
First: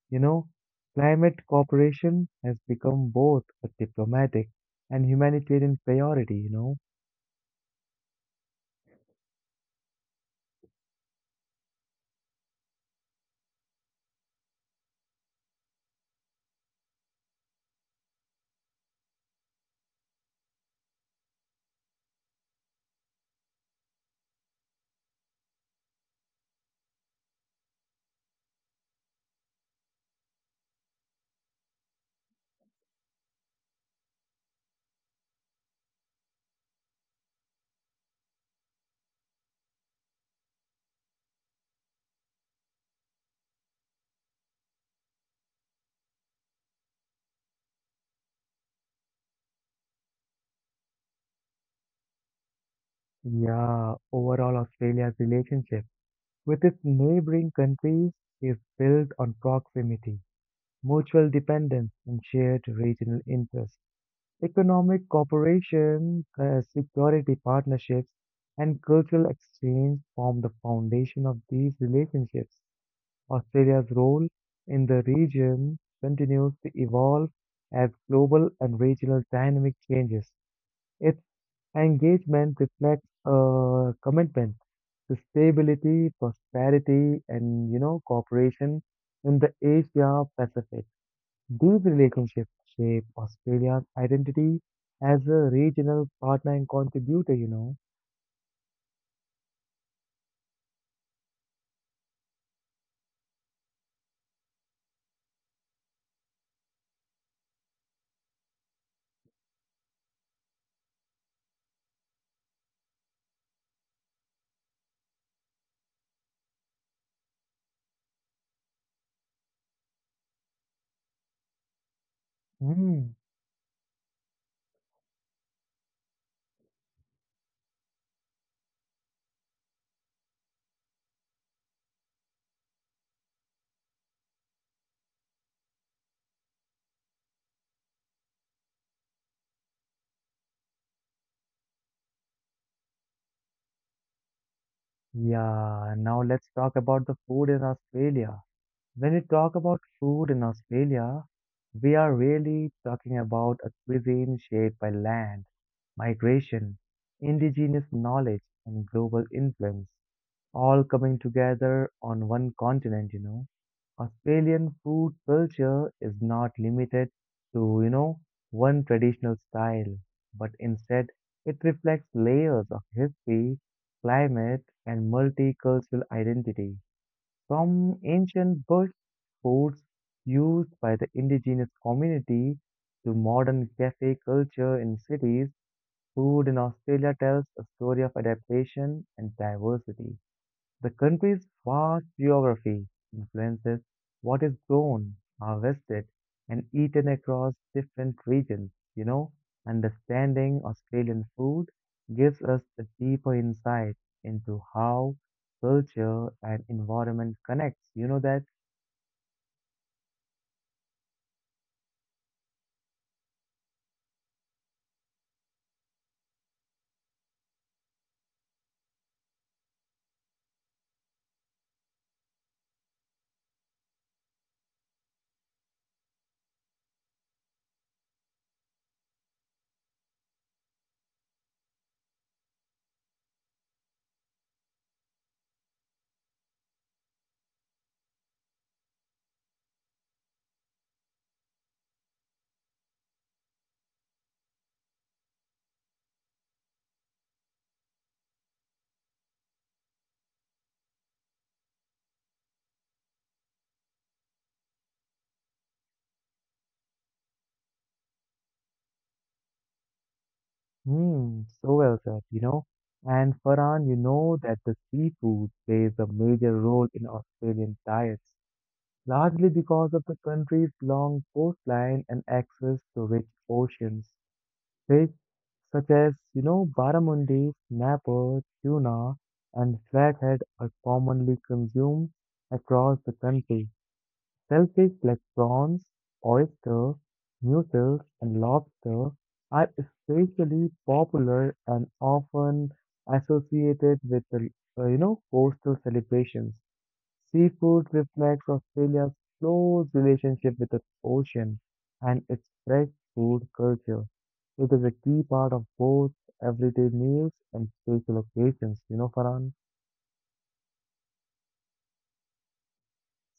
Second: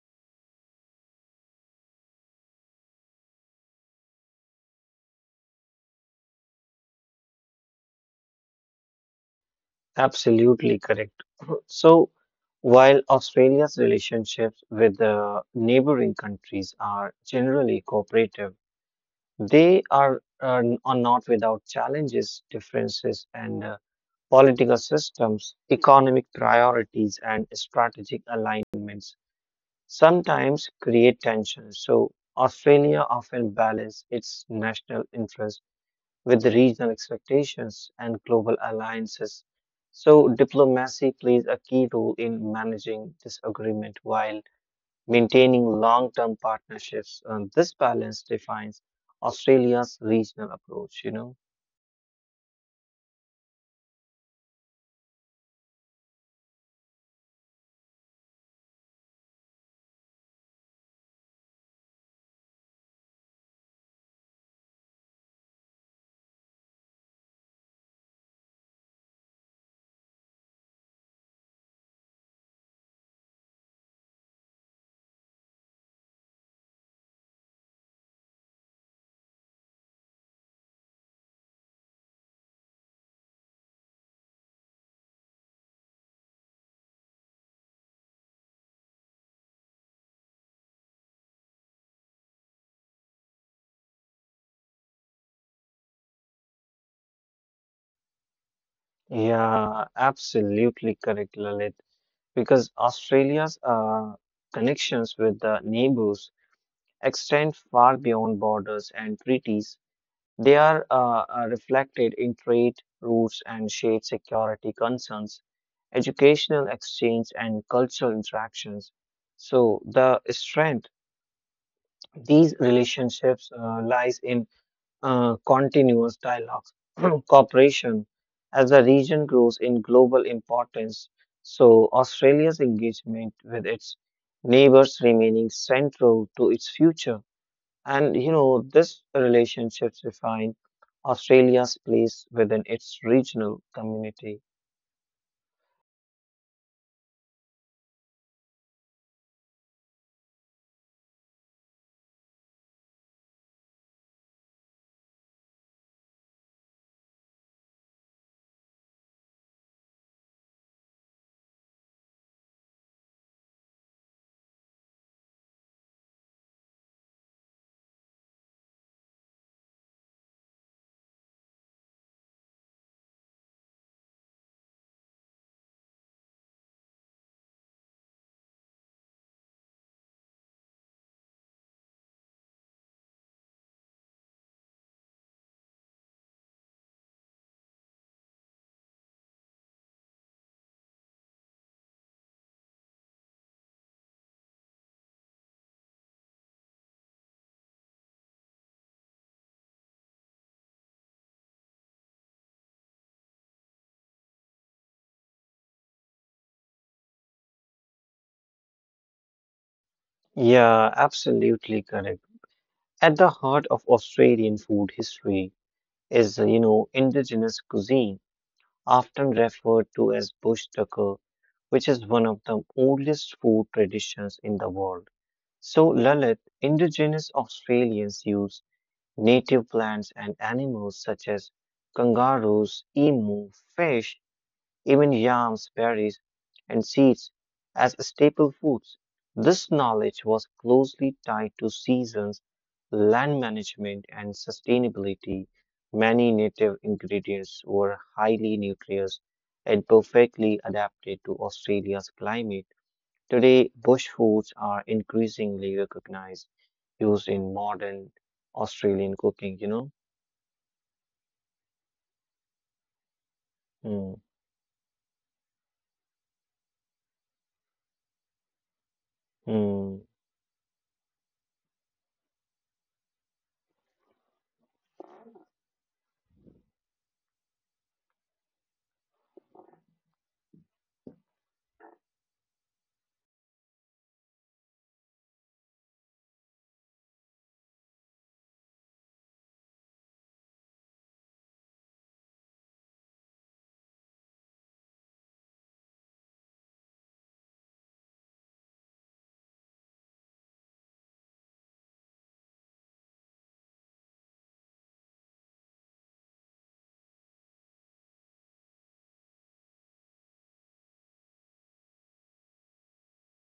[SPEAKER 1] You know, climate cooperation has become both a diplomatic and humanitarian priority.
[SPEAKER 2] Absolutely correct. So, while Australia's relationships with the neighboring countries are generally cooperative, they are not without challenges, differences, and political systems, economic priorities, and strategic alignments sometimes create tension. So Australia often balances its national interest with the regional expectations and global alliances. So diplomacy plays a key role in managing disagreement while maintaining long-term partnerships. And this balance defines Australia's regional approach, you know?
[SPEAKER 1] Yeah, overall Australia's relationship with its neighboring countries is built on proximity, mutual dependence, and shared regional interests. Economic cooperation, security partnerships, and cultural exchange form the foundation of these relationships. Australia's role in the region continues to evolve as global and regional dynamic changes. Its engagement reflects a commitment to stability, prosperity, and cooperation in the Asia Pacific. These relationships shape Australia's identity as a regional partner and contributor. You know.
[SPEAKER 2] Yeah, absolutely correct, Lalit. Because Australia's connections with the neighbors extend far beyond borders and treaties. They are reflected in trade routes and shared security concerns, educational exchange, and cultural interactions. So, the strength these
[SPEAKER 1] Mm.
[SPEAKER 2] relationships lies in continuous dialogue, cooperation. As the region grows in global importance, so Australia's engagement with its neighbors remaining central to its future. And you know, this relationship refined Australia's place within its regional community.
[SPEAKER 1] Yeah. Now let's talk about the food in Australia. When we talk about food in Australia, we are really talking about a cuisine shaped by land, migration, indigenous knowledge, and global influence, all coming together on one continent. Australian food culture is not limited to, one traditional style, but instead it reflects layers of history, climate, and multicultural identity. From ancient bird foods used by the indigenous community to modern cafe culture in cities, food in Australia tells a story of adaptation and diversity. The country's vast geography influences what is grown, harvested, and eaten across different regions. Understanding Australian food gives us a deeper insight into how culture and environment connects. You know that?
[SPEAKER 2] Yeah, absolutely correct. At the heart of Australian food history is, you know, indigenous cuisine, often referred to as bush tucker, which is one of the oldest food traditions in the world. So, Lalit, indigenous Australians use native plants and animals such as kangaroos, emu, fish, even yams, berries, and seeds as staple foods. This knowledge was closely tied to seasons, land management, and sustainability. Many native ingredients were highly nutritious and perfectly adapted to Australia's climate. Today, bush foods are increasingly recognized, used in modern Australian cooking, you know?
[SPEAKER 1] Hmm, so well said, And Farhan, you
[SPEAKER 2] Hmm.
[SPEAKER 1] know that the seafood plays a major role in Australian diets, largely
[SPEAKER 2] Hmm.
[SPEAKER 1] because of the country's long coastline and access to rich oceans. Fish such as, barramundi, snapper, tuna, and flathead are commonly consumed across the country. Shellfish like prawns, oyster, mussels, and lobster are especially popular and often associated with, coastal celebrations. Seafood reflects Australia's close relationship with its ocean and its fresh food culture. It is a key part of both everyday meals and special occasions, you know, Farhan.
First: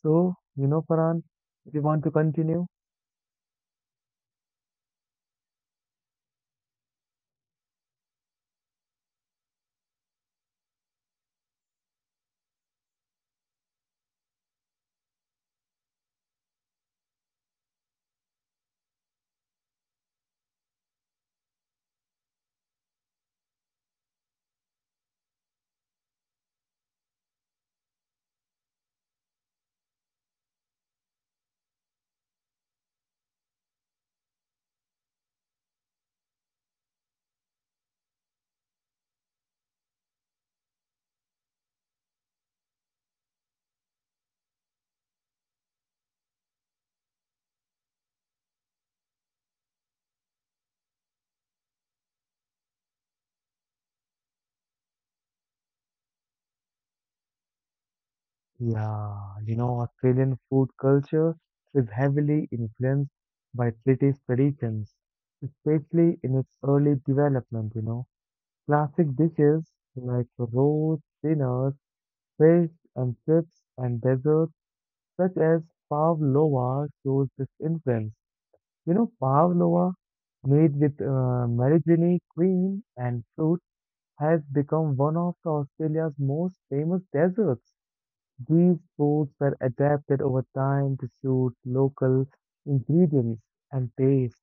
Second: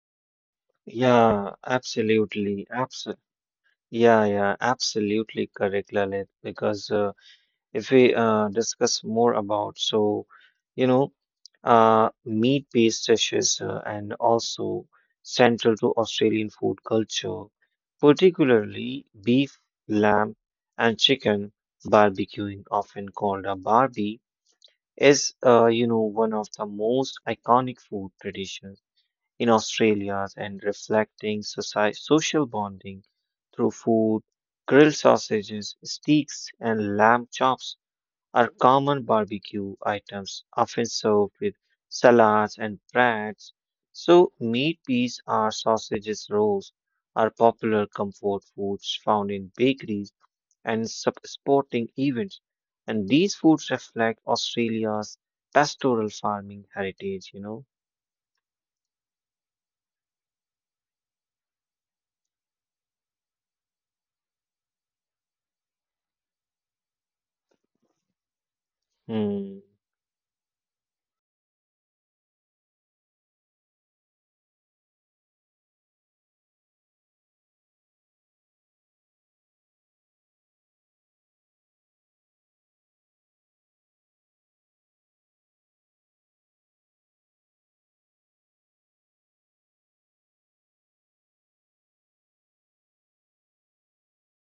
[SPEAKER 1] So, you know, Farhan,
[SPEAKER 2] Yeah,
[SPEAKER 1] if you want to continue,
[SPEAKER 2] absolutely. Yeah, absolutely correct, Lalit. Because if we discuss more about, so, you know, meat-based dishes and also central to Australian food culture, particularly beef, lamb, and chicken barbecuing, often called a barbie, is, one of the most iconic food traditions in Australia and reflecting social bonding through food. Grilled sausages, steaks, and lamb chops are common barbecue items, often served with salads and breads. So, meat pies or sausages rolls are popular comfort foods found in bakeries and sporting events. And these foods reflect Australia's pastoral farming heritage, you know.
[SPEAKER 1] yeah, you know, Australian food culture is heavily influenced by British traditions, especially in its early development, Classic
[SPEAKER 2] Hmm.
[SPEAKER 1] dishes like roast dinners, fish and chips, and desserts such as pavlova shows this influence. You know, pavlova made with Marijini cream and fruit has become one of the Australia's most famous desserts. These foods were adapted over time to suit local ingredients and taste.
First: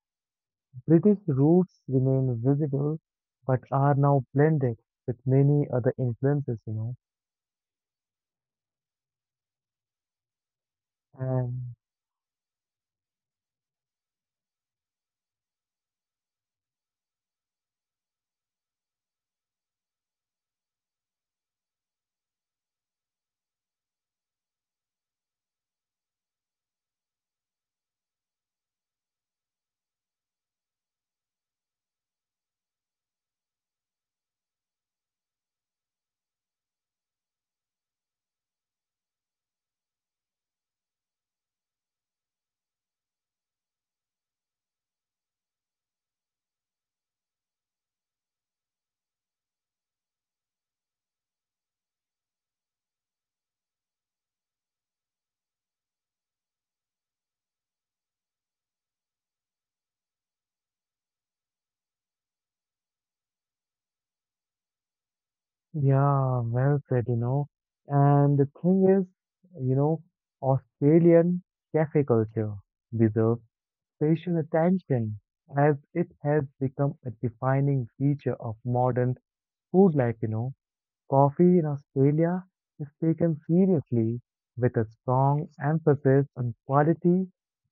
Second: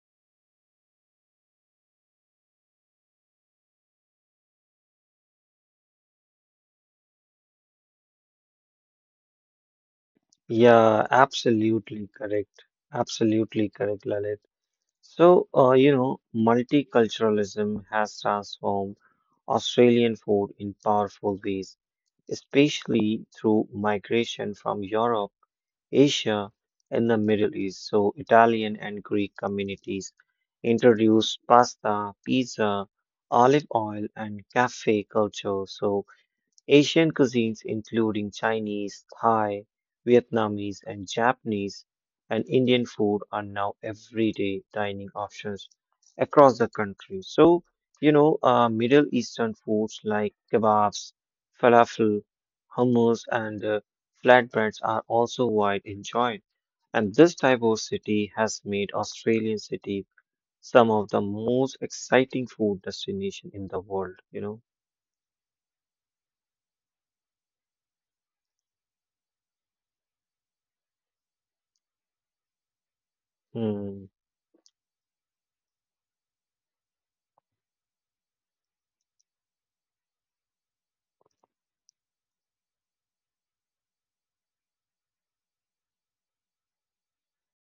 [SPEAKER 1] British roots remain visible but are now blended with many other influences,
[SPEAKER 2] Yeah,
[SPEAKER 1] And
[SPEAKER 2] absolutely correct. Absolutely correct, Lalit. So, multiculturalism has transformed Australian food in powerful ways, especially through migration from Europe, Asia, and the Middle East. So, Italian and Greek communities introduced pasta, pizza, olive oil, and cafe culture. So, Asian cuisines including Chinese, Thai, Vietnamese and Japanese and Indian food are now everyday dining options across the country. So, Middle Eastern foods like kebabs, falafel, hummus and flatbreads are also wide enjoyed. And this diversity has made Australian city some of the most exciting food destination in the world, you know.
[SPEAKER 1] yeah, well said, And the thing is, you know, Australian cafe culture deserves
[SPEAKER 2] Hmm.
[SPEAKER 1] special attention as it has become a defining feature of modern food life, Coffee in Australia is taken seriously with a strong emphasis on quality,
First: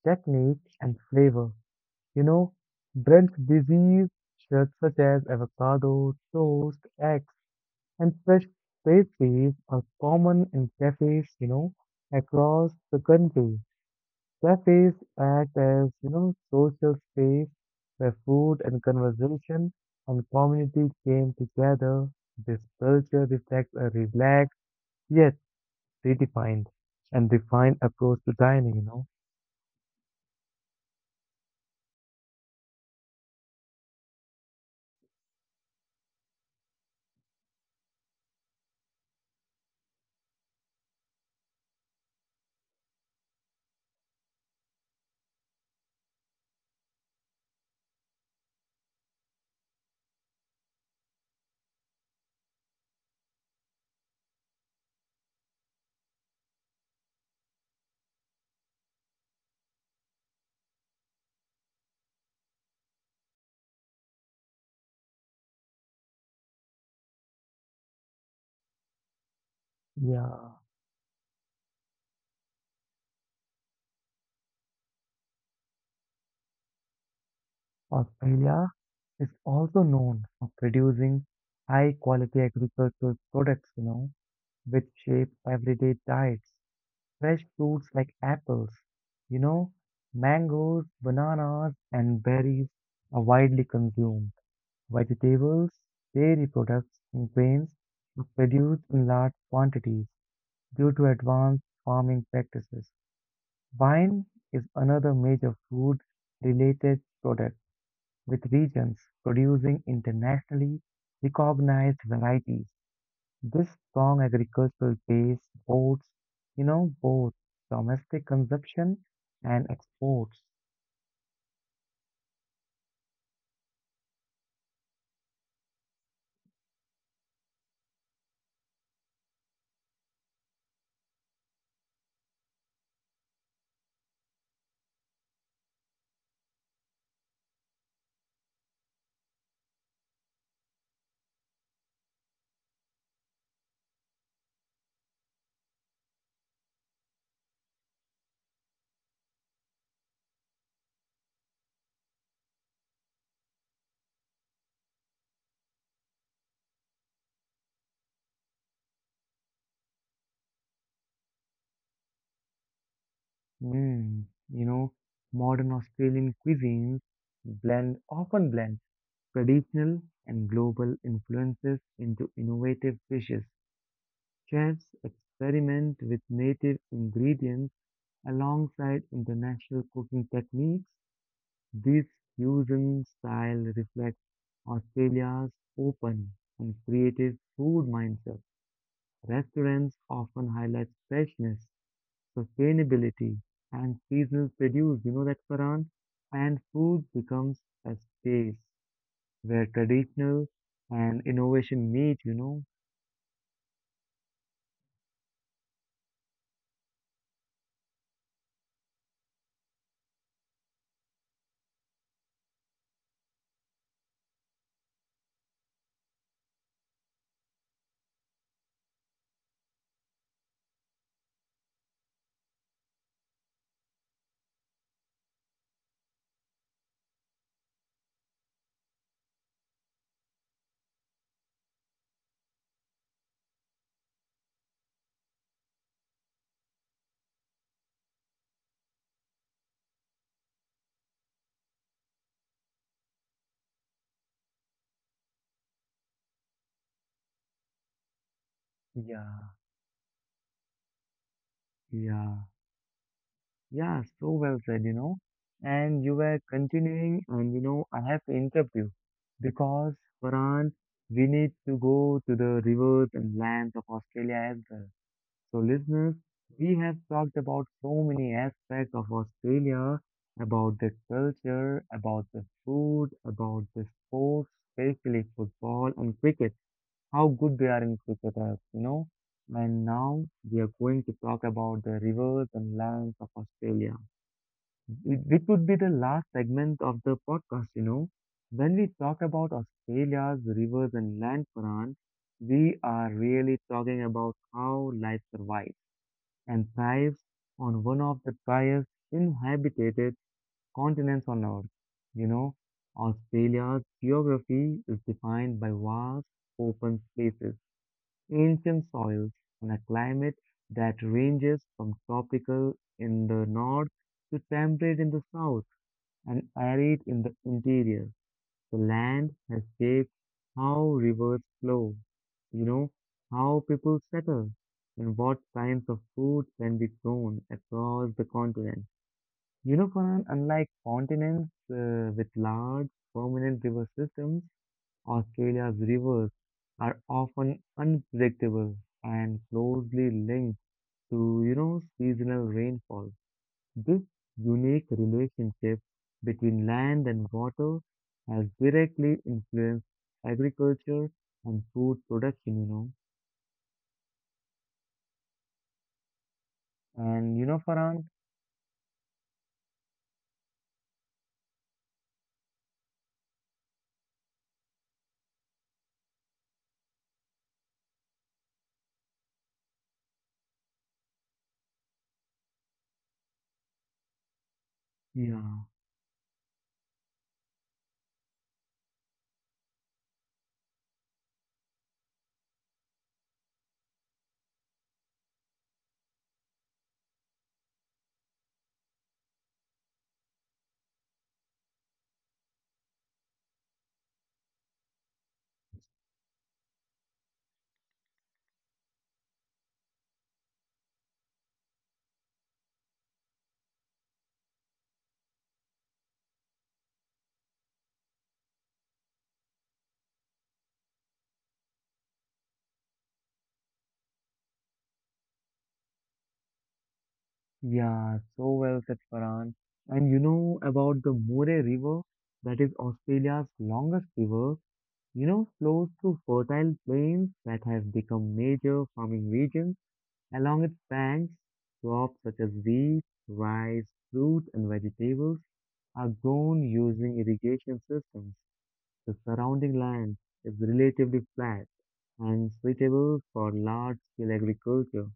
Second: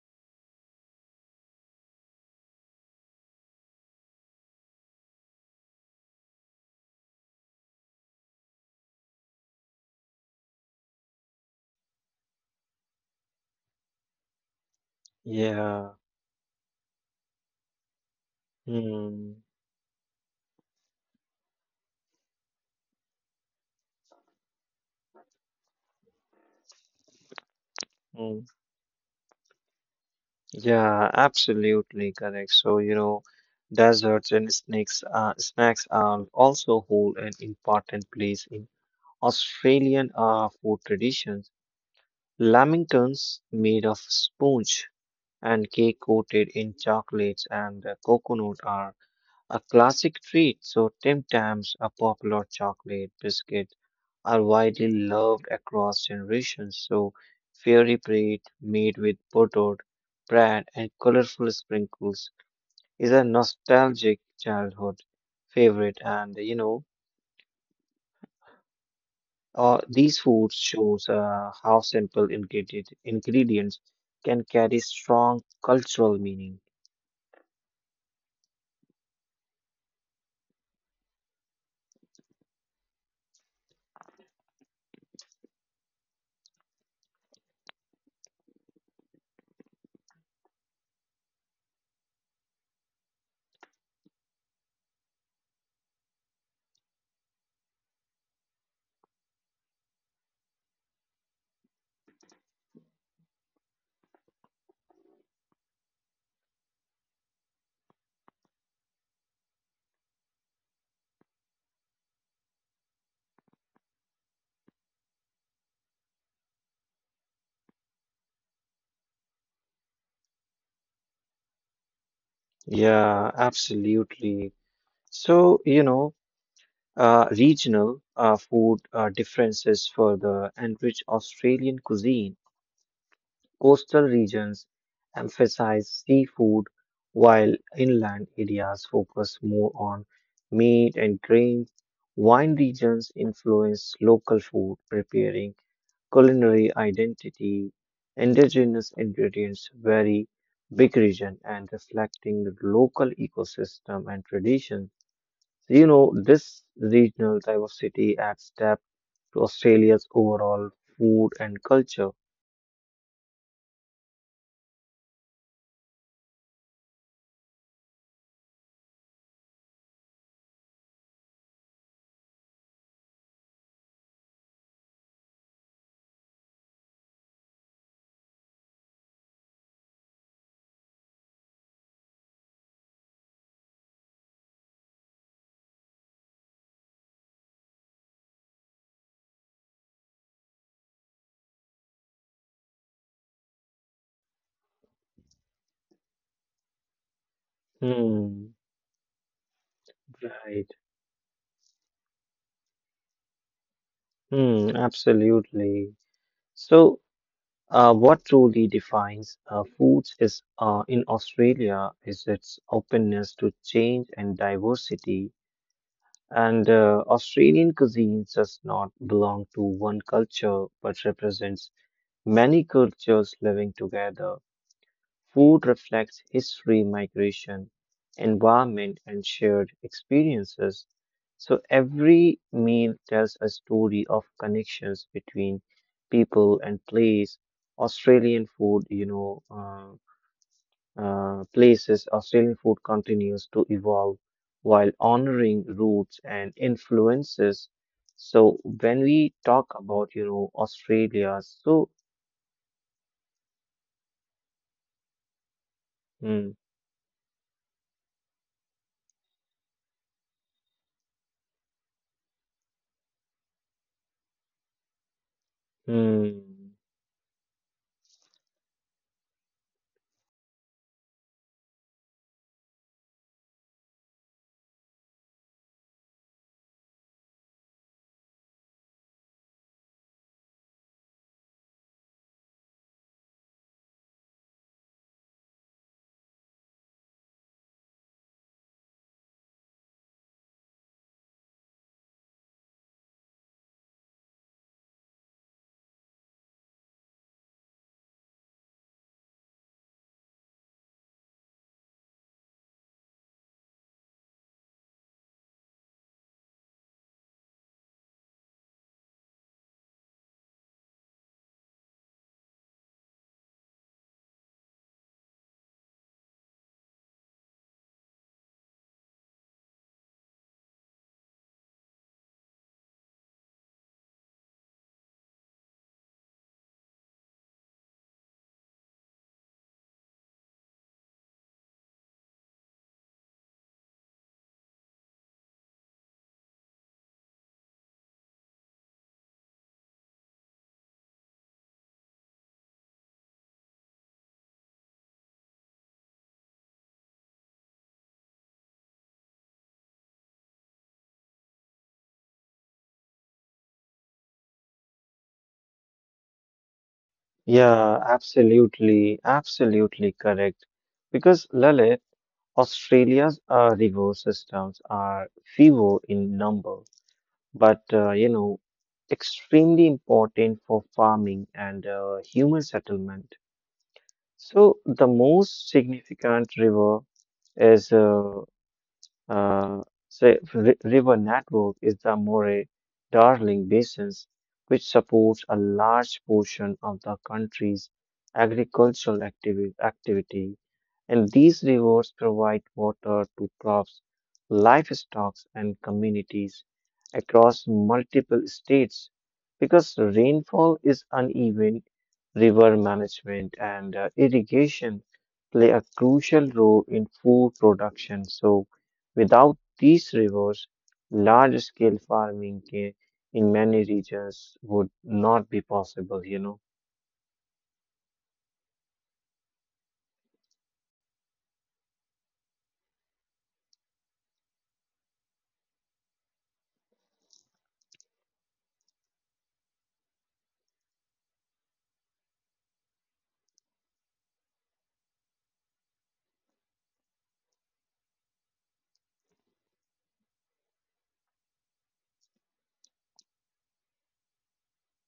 [SPEAKER 1] technique, and flavor. You know, brunch disease such as avocado, toast, eggs and fresh pastries are common in cafes, across the country. Cafes act as,
[SPEAKER 2] Yeah.
[SPEAKER 1] social space where food and
[SPEAKER 2] Hmm.
[SPEAKER 1] conversation and community came together. This culture reflects a relaxed yet redefined and refined approach to
[SPEAKER 2] Mm.
[SPEAKER 1] dining, you know.
[SPEAKER 2] Yeah, absolutely correct. So, you know, desserts and snacks are also hold an important place in Australian food traditions. Lamingtons made of sponge and cake coated in chocolates and coconut are a classic treat, so Tim Tams, a popular chocolate biscuit, are widely loved across generations. So fairy bread made with buttered bread and colorful sprinkles is a nostalgic childhood favorite. And you know, these
[SPEAKER 1] Yeah.
[SPEAKER 2] foods shows how ingredients can carry strong cultural meaning.
[SPEAKER 1] Australia is also known for producing high quality agricultural products, which shape everyday diets. Fresh fruits like apples, you know, mangoes, bananas, and berries are widely consumed. Vegetables, dairy products, and grains are produced in large quantities due to advanced farming practices. Wine is another major food related product with regions producing internationally recognized varieties. This strong agricultural base boasts, both domestic consumption and exports.
[SPEAKER 2] Yeah, absolutely. So you know, regional food differences further enrich Australian cuisine. Coastal regions emphasize seafood, while inland areas focus more on meat and grains. Wine regions influence local food preparing, culinary identity. Indigenous ingredients vary big region and reflecting the local ecosystem and traditions. So, you know, this regional diversity adds depth to Australia's overall food and culture.
[SPEAKER 1] Mm, you know, modern Australian cuisines blend often blend traditional and global influences into innovative dishes. Chefs experiment with native ingredients alongside international cooking techniques. This fusion style reflects Australia's open and creative food mindset. Restaurants often highlight freshness, sustainability, and seasonal produce. You know that, Farhan? And food becomes a
[SPEAKER 2] Hmm,
[SPEAKER 1] space where traditional
[SPEAKER 2] right.
[SPEAKER 1] and innovation meet, you know?
[SPEAKER 2] Hmm, absolutely. So, what truly defines foods is in Australia is its openness to change and diversity. And Australian cuisine does not belong to one culture, but represents many cultures living together. Food reflects history, migration, environment, and shared experiences. So every meal tells a story of connections between people and place. Australian food, Australian food continues to evolve while honoring roots and influences. So when we
[SPEAKER 1] Yeah,
[SPEAKER 2] talk about, you know, Australia, so,
[SPEAKER 1] yeah. Yeah, so well said, And you were
[SPEAKER 2] mm,
[SPEAKER 1] continuing, and you know, I have to interrupt you because, Farhan, we need to go to the rivers and lands of Australia as well. So, listeners,
[SPEAKER 2] mm,
[SPEAKER 1] we have talked about so many aspects of Australia, about the culture, about the food, about the sports, especially football and cricket, how good they are in cricket, as you know. And now we are going to talk about the rivers and lands of Australia. It would be the last segment of the podcast, you know. When we talk about Australia's rivers and land, Farhan, we are really talking about how life survives and thrives on one of the driest inhabited continents on Earth. You know, Australia's geography is defined by vast open spaces, ancient soils, and a climate that ranges from tropical in the north to temperate in the south and arid in the interior. The land has shaped how rivers flow, you know, how people settle, and what kinds of food can be grown across the continent. You know, Farhan, unlike continents with large permanent river systems, Australia's rivers are often unpredictable and closely linked to, seasonal rainfall. This unique relationship between land and water has directly influenced agriculture and food production, you know. And you know,
[SPEAKER 2] yeah,
[SPEAKER 1] Farhan,
[SPEAKER 2] absolutely, absolutely correct. Because Lalit, Australia's rigor systems are fewer in number, but extremely important for farming and human settlement. So the
[SPEAKER 1] Yeah,
[SPEAKER 2] most significant is uh, uh, river network is the Moray-Darling basins, which supports a large portion of the country's activity, and these rivers provide water to crops, livestock, and communities across multiple states. Because rainfall is uneven, river management and irrigation play a crucial role in food production. So without these rivers, large scale farming ca- in many regions would not be possible, you know.
[SPEAKER 1] yeah, so well said, Farhan. And you know about the Moray River, that is Australia's longest river, you know, flows through fertile plains that have become major farming regions. Along its banks, crops such as wheat, rice, fruit, and vegetables are grown using irrigation systems. The surrounding land is relatively flat and suitable for large-scale agriculture.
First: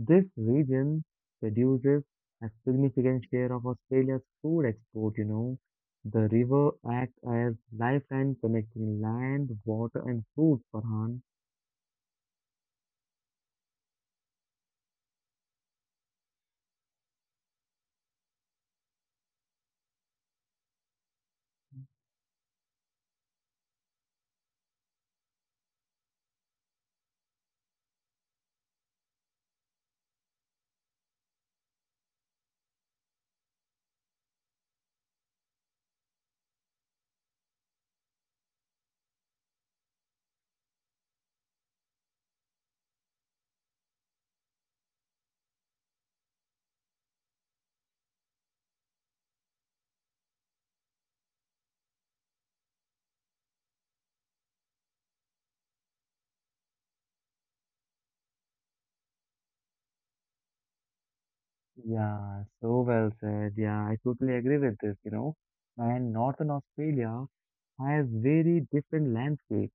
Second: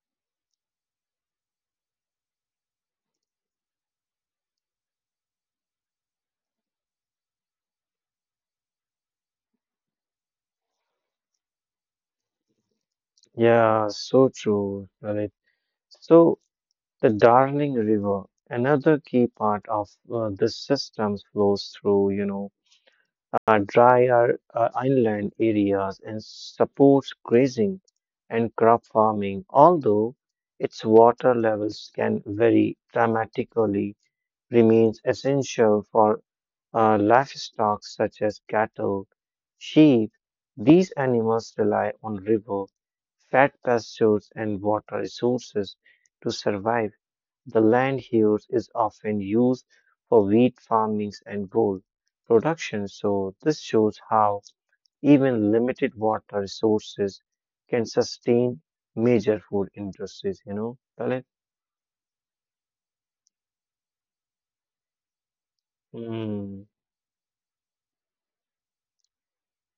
[SPEAKER 1] This region produces a significant share of Australia's food export, you know. The river acts as lifeline connecting land, water, and food, Farhan.
[SPEAKER 2] Yeah, so true, Lalit. So, the Darling River, another key part of the system, flows through, you know, drier inland areas and supports grazing and crop farming, although its water levels can vary dramatically remains essential for livestock such as cattle, sheep. These animals rely on river, fat pastures, and water resources to survive. The land here is often used for wheat farming and wool production, so this shows how even limited water resources can sustain major food industries, you know, Talib?
[SPEAKER 1] Yeah, so well said. Yeah, I totally agree with this, you know. And Northern
[SPEAKER 2] Mm,
[SPEAKER 1] Australia has very different landscape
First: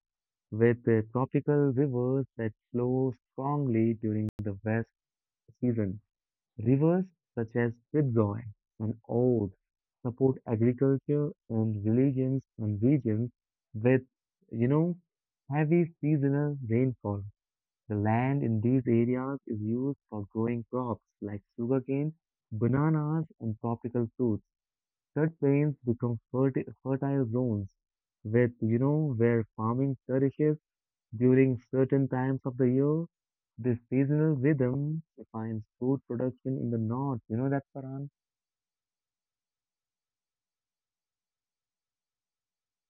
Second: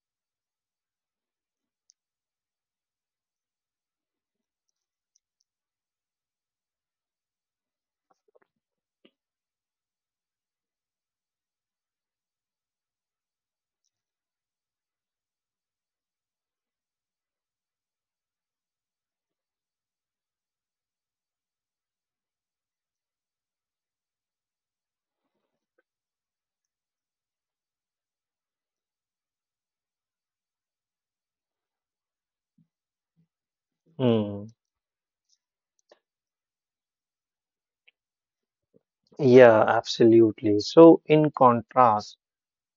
[SPEAKER 1] with tropical rivers that flow strongly during the west season. Rivers such as Fitzroy and Old support agriculture and religions and regions with, you know, heavy seasonal rainfall. The land in these areas is used for growing crops like sugarcane, bananas, and tropical fruits. Such plains become fertile zones with, where farming flourishes during certain times of the year. This seasonal
[SPEAKER 2] mm.
[SPEAKER 1] rhythm defines food production in the north. You know that, Paran?
[SPEAKER 2] Yeah, absolutely. So, in contrast,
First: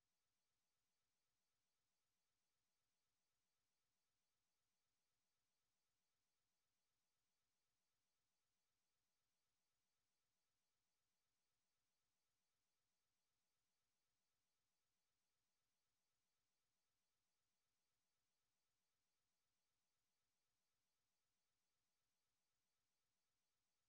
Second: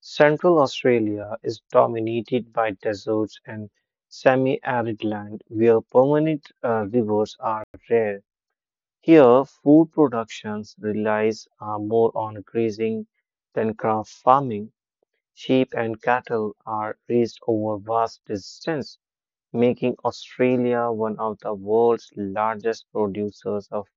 [SPEAKER 2] Central Australia is dominated by deserts and semi-arid land where permanent rivers are rare. Here, food productions relies more on grazing than craft farming. Sheep and cattle are raised over vast distance, making Australia one of the world's largest producers of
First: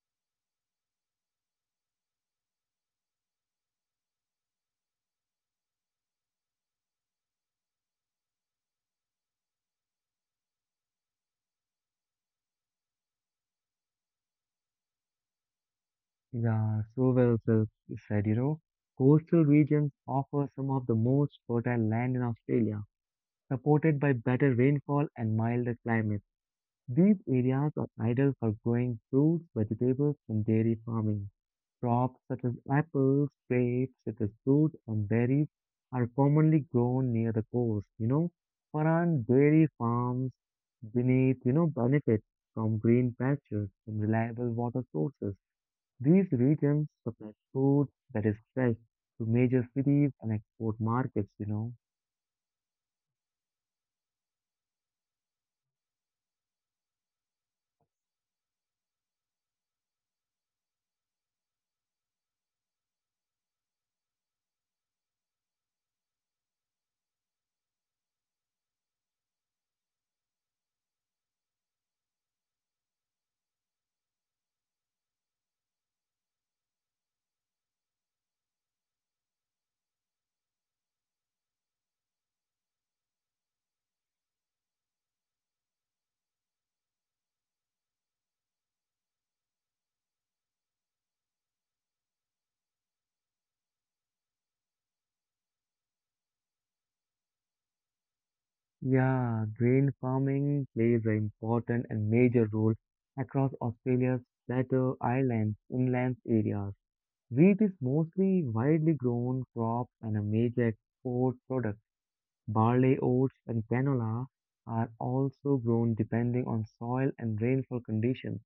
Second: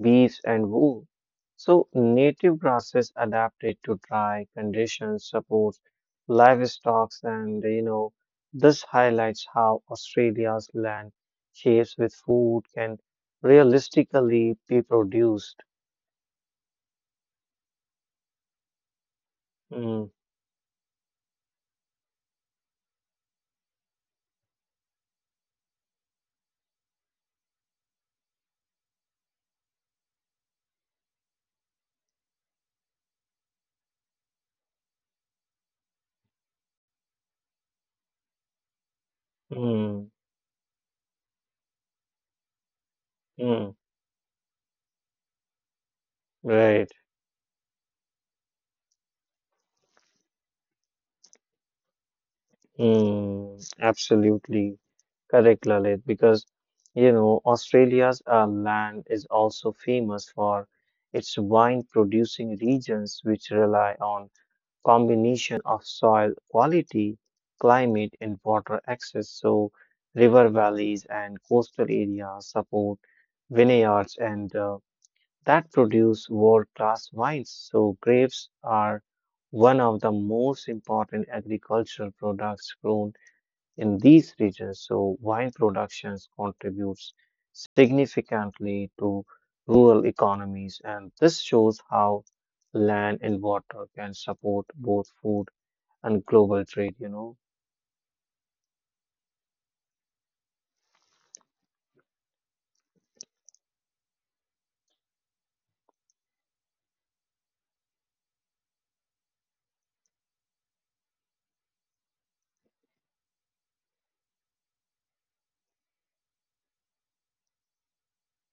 [SPEAKER 2] bees, and wool. So, native grasses adapted to dry conditions supports livestock, and you know, this highlights how Australia's land shapes with food can realistically be produced.
[SPEAKER 1] Yeah, so well said, you know. Coastal regions
[SPEAKER 2] Mm,
[SPEAKER 1] offer some of the most fertile land in Australia, supported by better rainfall and milder climates. These areas are ideal for growing fruits, vegetables, and dairy farming. Crops such as apples, grapes, citrus fruits, and berries are commonly grown near the coast. You know, foreign dairy
[SPEAKER 2] mm,
[SPEAKER 1] farms beneath, benefit from green
[SPEAKER 2] mm,
[SPEAKER 1] pastures and reliable water sources. These
[SPEAKER 2] right.
[SPEAKER 1] regions supply food that is fresh to major cities and export markets, you know.
[SPEAKER 2] Mm, absolutely correct, Lalit, because you know Australia's land is also famous for its wine-producing regions, which rely on combination of soil quality, climate, and water access. So, river valleys and coastal areas support vineyards and that produce world-class wines. So, grapes are one of the most important agricultural products grown in these regions, so wine productions contributes significantly to rural economies, and this shows how land and water can support both food and global trade, you know.
[SPEAKER 1] Yeah, grain farming plays an important and major role across Australia's plateau islands, inland areas. Wheat is mostly widely grown crop and a major export product. Barley, oats, and canola are also grown depending on soil and rainfall conditions.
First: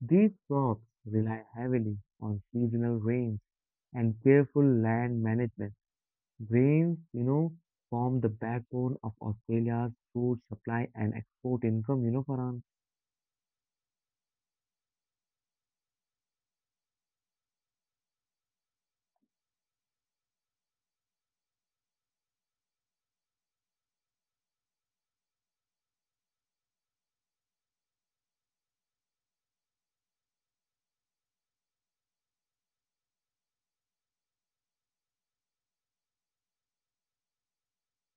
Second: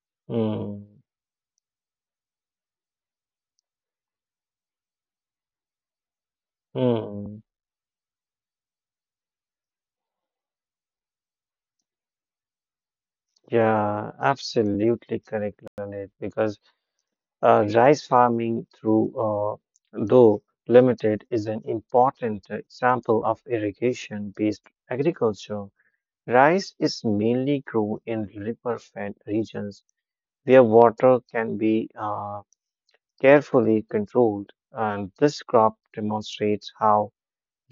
[SPEAKER 1] These crops
[SPEAKER 2] Hmm.
[SPEAKER 1] rely heavily on seasonal rains and careful land management. Grains,
[SPEAKER 2] Hmm.
[SPEAKER 1] form the backbone of Australia's food supply and export income, you know, Farhan.
[SPEAKER 2] Yeah, absolutely correct, Lalit, because rice farming through though limited is an important example of irrigation-based agriculture. Rice is mainly grown in river-fed regions where water can be carefully controlled, and this crop demonstrates how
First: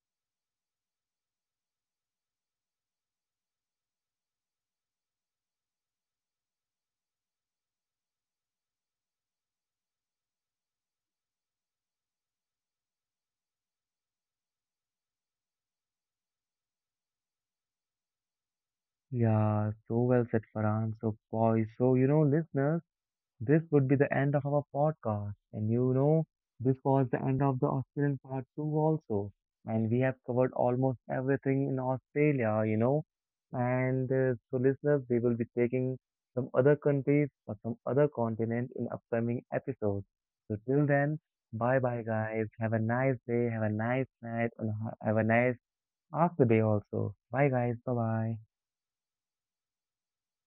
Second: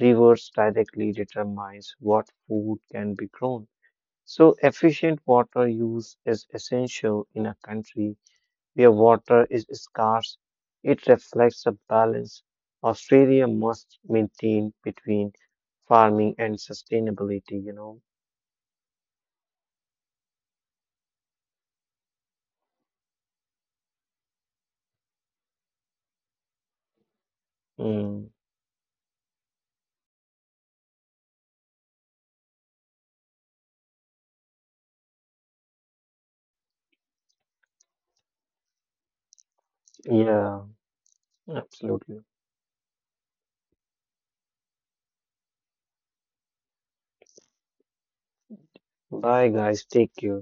[SPEAKER 2] rivers directly determines what food can be grown. So efficient water use is essential in a country where water is scarce. It reflects a balance Australia must maintain between farming and sustainability, you know.
[SPEAKER 1] Yeah, so well said, Farhan. So, boy, so you know, listeners. This would be the end of our podcast. And you know, this was the end of the Australian
[SPEAKER 2] Mm,
[SPEAKER 1] part 2 also. And we have covered almost everything in Australia, you know. And so, listeners, we will be taking some other countries or some other continent in upcoming episodes. So,
[SPEAKER 2] yeah.
[SPEAKER 1] till then, bye bye,
[SPEAKER 2] Absolutely.
[SPEAKER 1] guys. Have a nice day, have a nice night, and have a nice after day also. Bye, guys. Bye bye.
[SPEAKER 2] Bye, guys. Take care.